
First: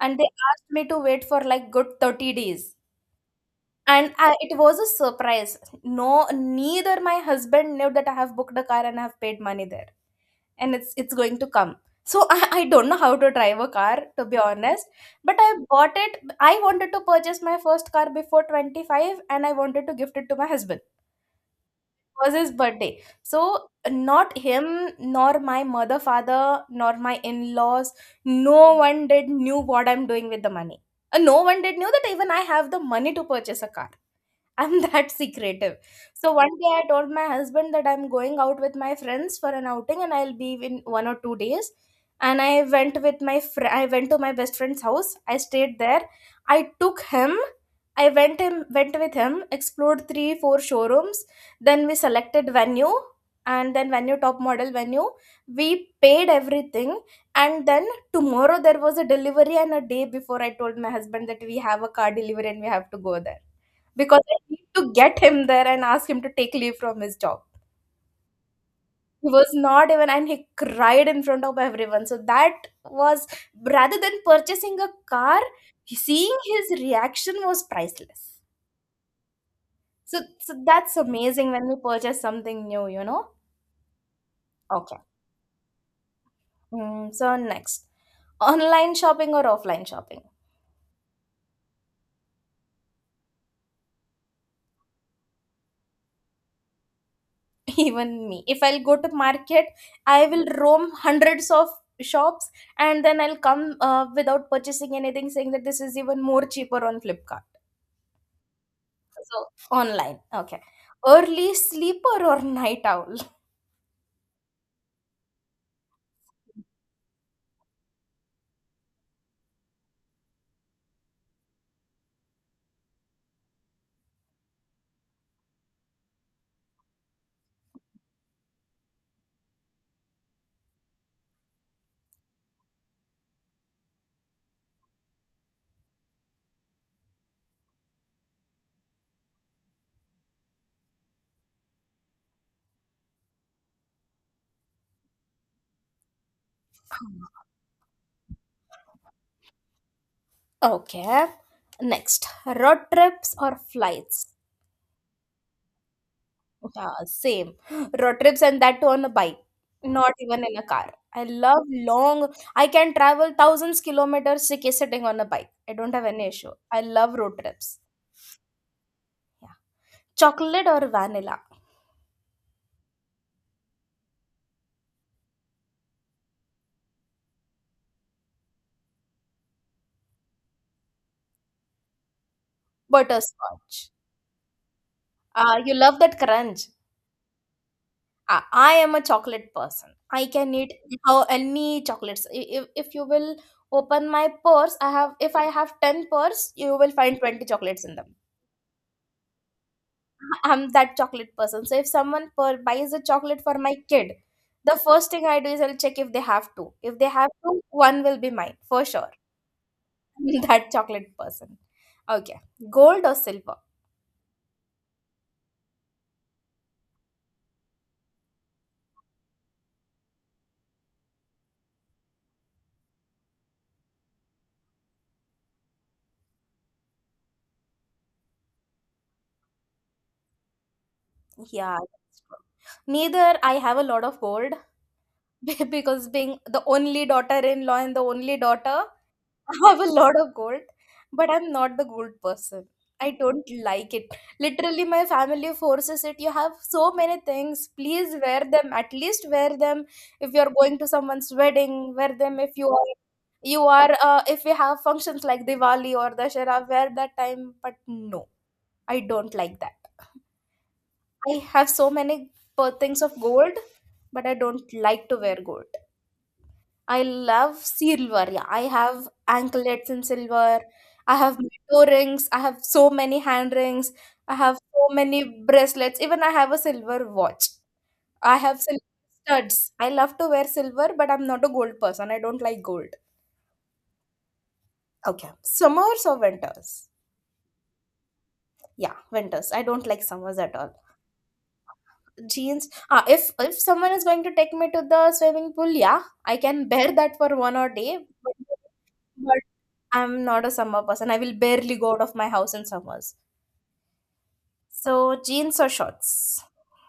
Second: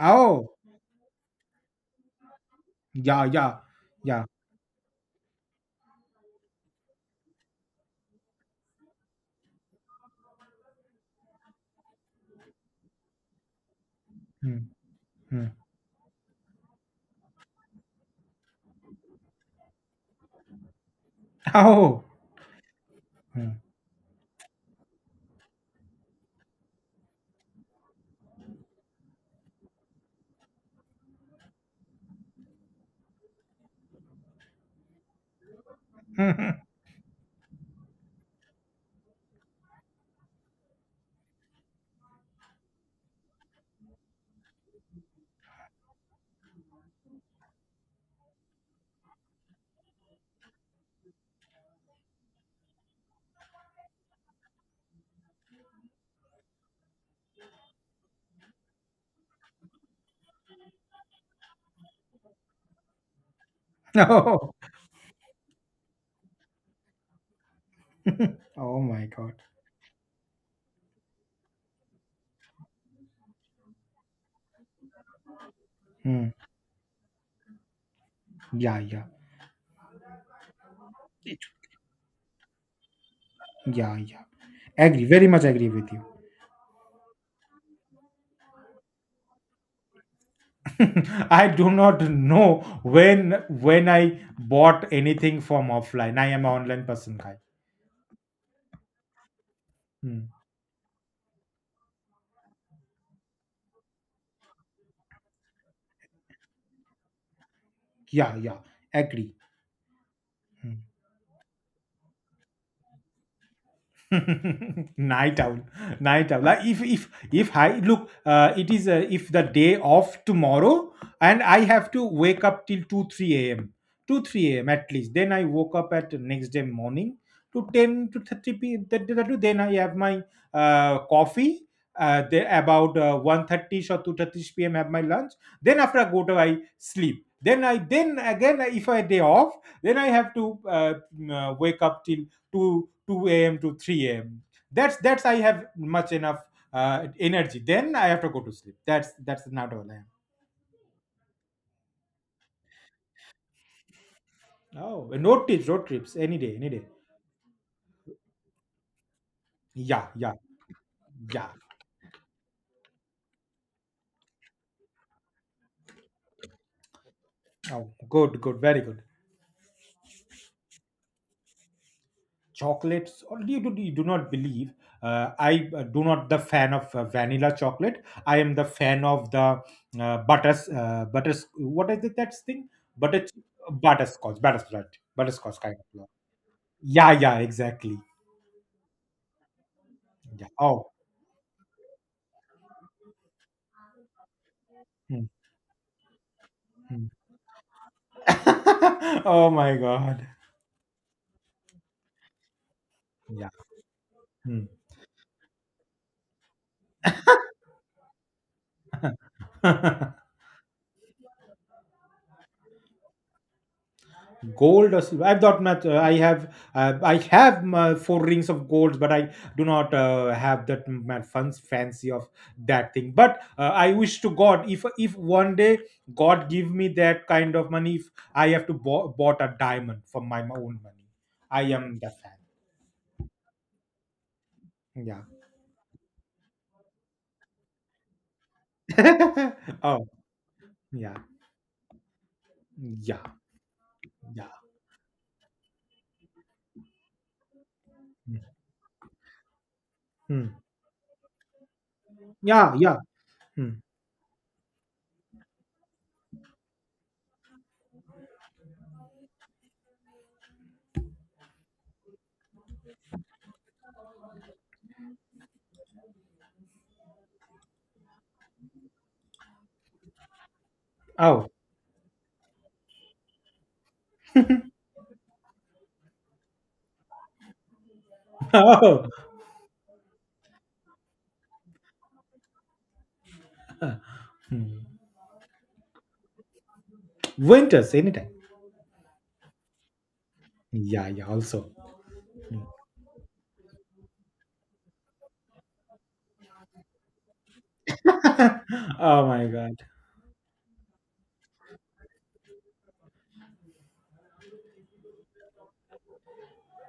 And they asked me to wait for like good 30 days.
yeah, yeah,
And
yeah.
I, it was a surprise. No, neither my husband knew that I have booked a car and I have paid money there, and it's going to come. So I don't know how to drive a car to be
Hmm,
honest, but
hmm.
I bought it. I wanted to purchase my first car before 25, and I wanted to gift it to my husband.
Oh.
It was his birthday.
Hmm.
So not him, nor my mother, father, nor my in-laws, no one did knew what I'm doing with the money. No one did knew that even I have the money to purchase a car. I'm that secretive. So one day I told my husband that I'm going out with my friends for an outing and I'll be in one or two days. And I went to my best friend's house. I stayed there. I took him. I went with him, explored three, four showrooms. Then we selected venue, and then venue top model venue. We paid everything. And then tomorrow there was a delivery, and a day before I told my husband that we have a car delivery and we have to go there because I
Oh.
need to get him there and ask him to take leave from his job.
Oh my
He
God.
was not even, and he cried in front of everyone. So that was, rather than purchasing a car,
Hmm.
seeing his reaction was priceless.
Yeah, yeah.
So that's
It-
amazing when we purchase something new,
yeah, yeah,
Okay.
agree, very much agree with you.
So next, online shopping or offline shopping?
I do not know. when when I bought anything from offline, I am an online person, guy.
Even me, if I'll go to market, I
Hmm.
will roam hundreds of shops, and then I'll come without purchasing anything, saying that this is even more cheaper on Flipkart.
Yeah, yeah, agree.
So online, okay.
Hmm.
Early sleeper or night owl?
Night owl. Like, if I look, it is, if the day off tomorrow and I have to wake up till 2 3 a.m., 2 3 a.m. at least, then I woke up at next day morning to 10 to 30 p.m. Then I have my coffee, there about 1:30 or 2:30 p.m., have my lunch. Then after I go to, I sleep. Then I, then again, if I day off, then I have to wake up till to 2 a.m. to 3 a.m. That's I have much enough energy. Then I have to go to sleep. That's not all I am.
Okay, next, road trips or flights?
Oh, road trips, any day, any day.
Yeah, same. Road trips, and that too on a bike,
Yeah,
not
yeah,
even in a car. I
yeah.
love long, I can travel thousands kilometers sitting on a bike. I don't have any issue. I love road trips.
Oh, good, good, very good.
Chocolate or vanilla?
Chocolates. Or, you do not believe. I, do not the fan of vanilla chocolate. I am the fan of the, butters, butters. What is it? That's thing. butter,
Butterscotch.
Butterscotch, butterscotch, butterscotch
You
kind
love
of.
that crunch.
Yeah, yeah, exactly.
I am a chocolate person. I
Yeah.
can eat
Oh.
how any chocolates. If you will open my purse, I have,
Hmm.
if I have ten purse, you will
Hmm.
find 20 chocolates in them.
Oh my God.
I'm that chocolate person. So if someone buys a chocolate
Yeah.
for my kid,
Hmm.
the first thing I do is I'll check if they have two. If they have two, one will be mine for sure. That chocolate person. Okay, gold or silver?
Gold or silver? I've not much. I have. I have my four rings of gold, but I do not have that my funds fancy of that thing. But I wish to God, if one day God give me that kind of money, if I have to bought a diamond from my own money, I
Yeah,
am the
that's
fan.
true. Neither I have a lot of gold,
Yeah.
because being the only daughter-in-law and the only daughter, I have a
Oh,
lot of gold,
yeah,
but I'm not the gold person. I
yeah,
don't like it.
yeah.
Literally, my family forces it. You have so many things. Please
Hmm.
wear them. At least wear them if you're
Hmm.
going to someone's wedding. Wear them if you
Yeah,
are,
yeah.
you
Hmm.
are if we have functions like Diwali or Dashera. Wear that time, but no, I don't like that. I have so many things of gold, but I don't like to wear gold. I love silver. Yeah, I have anklets in silver. I have
Oh.
toe rings. I have so many hand rings. I have so many bracelets. Even I have a silver watch. I have silver
Oh.
studs. I love to wear silver, but I'm not a gold person. I don't like gold.
Hmm.
Okay, summers or winters?
Winters, anytime.
Yeah, winters. I don't like summers at all.
Yeah, yeah, also. Hmm.
Jeans. Ah, if someone is going to take me to the swimming pool, yeah, I can bear that for one or day.
Oh
But
my God.
I'm not a summer person. I will barely go out of my house in summers. So jeans or shorts?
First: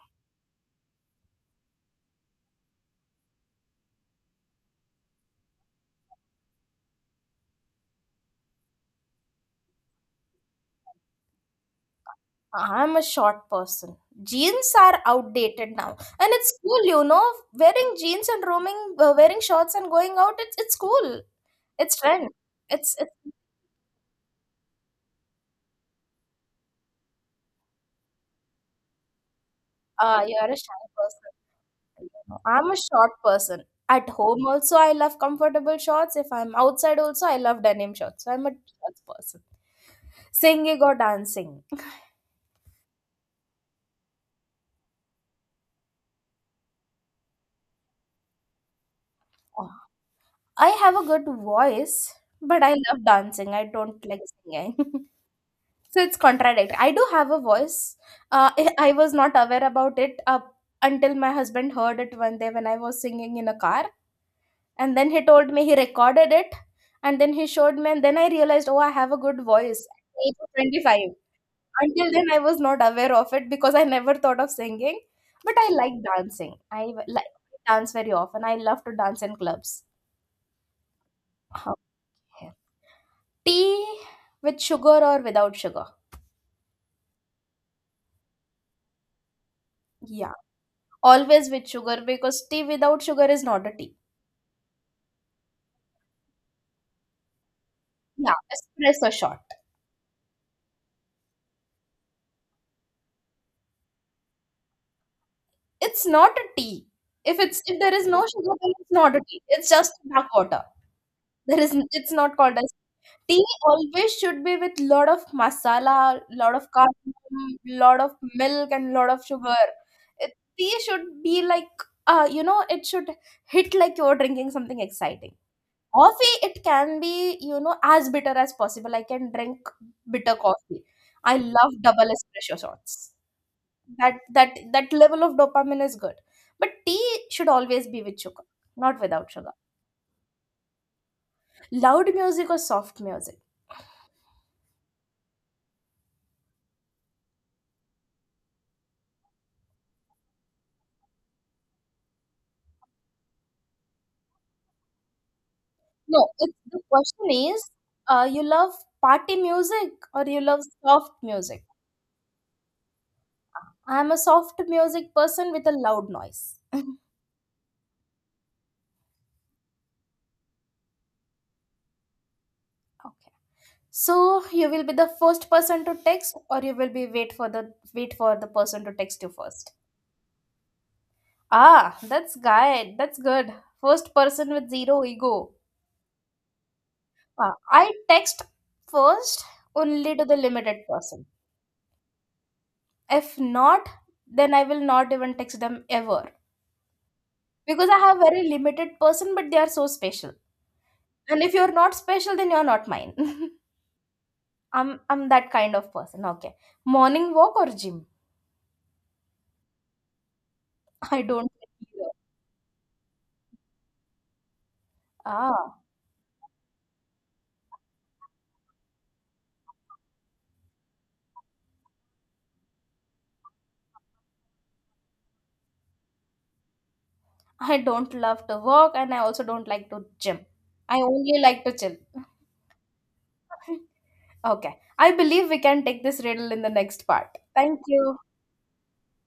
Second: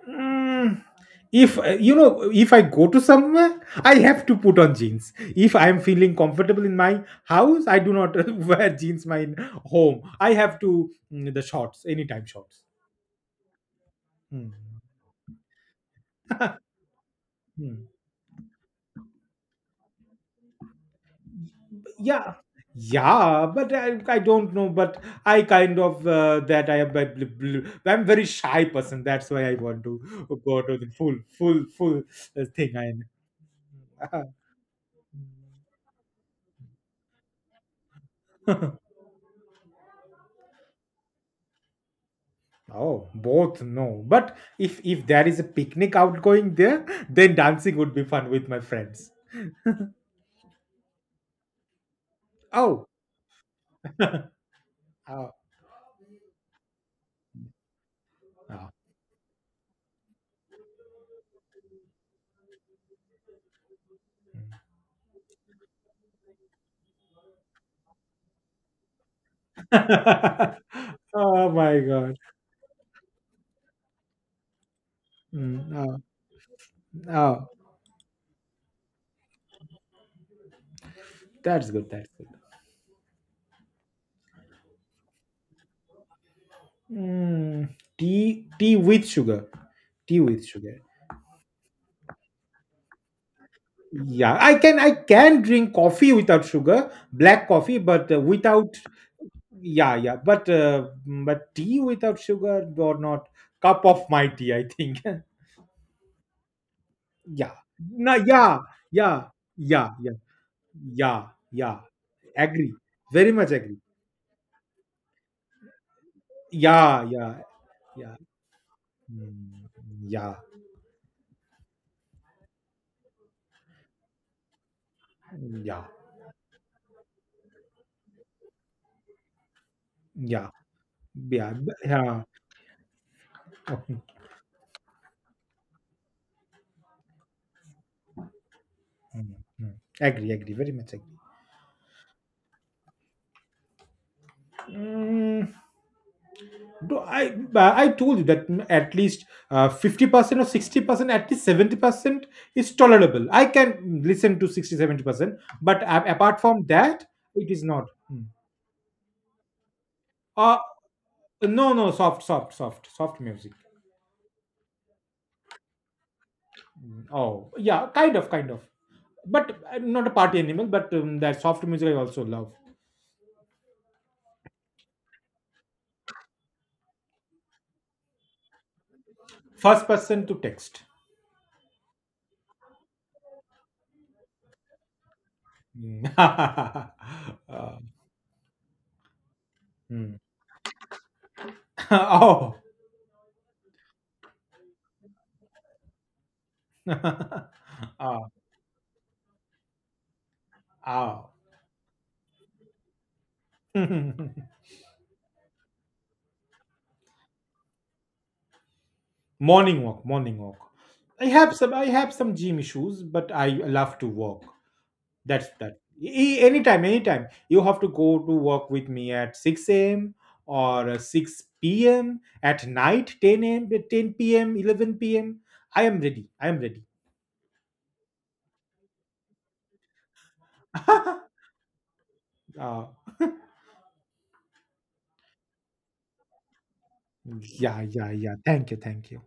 Mm. If you know, if I go to somewhere, I have to put on jeans. If I am feeling comfortable in my house, I do not wear jeans. My home, I have to, the shorts anytime shorts.
I'm a short person.
Hmm.
Jeans are outdated now, and it's cool, you know.
Hmm.
Wearing jeans and roaming, wearing shorts and going out, it's cool. It's trend.
Yeah,
It's it's.
yeah, but I don't know, but I kind of, that I am I'm very shy person. That's why I want to
You're a
go to
shy
the
person.
full
I'm
thing,
a
I.
short person. At home also I love comfortable shorts. If I'm outside also I love denim shorts. So I'm a shorts person. Singing or dancing.
Oh, both. No, but if there is a picnic outgoing there, then dancing would be fun with my friends.
Oh, I have a good voice, but I
Oh.
love dancing. I don't like singing.
Oh.
So it's contradictory. I do have a voice. I
Oh.
I was not aware about it up until my husband heard it one day when I was singing in a car. And then he told me he recorded it, and then he showed me, and then I realized, oh, I have a good voice. Age of 25.
Oh my
Until
God.
then, I was not aware of it because I never thought of singing, but I
Mm.
like
Oh.
dancing. Like
Oh,
dance very often. I love to dance in clubs.
that's good, that's good.
Okay. Tea with sugar or without sugar?
mm, tea with sugar, tea
Yeah,
with sugar.
always with sugar, because tea without sugar is not a tea.
Yeah. I can drink coffee without sugar, black coffee, but
Yeah,
without.
espresso shot.
Yeah, yeah, but tea without sugar or not cup of my tea, I think.
It's not a tea. If
Yeah.
it's, if there is
No,
no sugar,
yeah,
then it's not a
yeah,
tea. It's
yeah,
just
yeah,
dark water.
yeah,
There is,
yeah,
it's not called
agree,
as,
very
tea
much agree,
always should be with lot of masala, lot of
yeah, yeah,
cardamom, lot of
yeah.
milk, and lot of sugar.
Mm,
It,
yeah,
tea should be like, you know, it should hit like you're drinking something exciting.
yeah,
Coffee, it can be, you know, as bitter as possible. I can drink bitter
yeah,
coffee. I
yeah,
love double
yeah.
espresso shots.
Okay.
That level of dopamine is good. But tea should always be with sugar, not without
Mm,
sugar.
mm. Agree, very much agree.
Loud music or soft music?
Mm. No, I but I told you that, at least 50% or 60%, at least 70% is tolerable. I can listen to 60-70%, but
No,
apart
it's,
from
the
that, it
question
is
is,
not. Mm.
you love party music or you
Uh
love soft music?
no, no, soft, soft, soft, soft music.
I'm a soft music person with a loud noise.
Mm. Oh, yeah, kind of, but I'm not a party animal. But that soft music I also love.
Okay. So you will be the first person to text, or you will be wait for the person to text you first.
First person to text.
Ah, that's guy. That's good. First person with zero ego.
Mm.
Ah,
Uh,
I text first only
mm.
to the limited person.
Oh.
If not, then I will not even text them ever, because I have very limited person, but they are so special.
Oh,
And if you're not special, then you're not mine.
oh.
I'm that kind of person. Okay. Morning walk or gym?
Morning walk, morning walk.
I don't like
I
either.
have some gym issues, but I love to walk. That's that.
Ah,
Anytime, anytime. You have to go to work with me at 6 a.m. or 6 p.m. at night, 10 a.m., 10 p.m., 11 p.m. I am ready. I am ready.
I don't love to walk, and I also don't like to gym. I
uh,
only like to chill. Okay. I believe we can take this riddle in the next part.
yeah,
Thank
yeah,
you.
yeah. Thank you, thank you.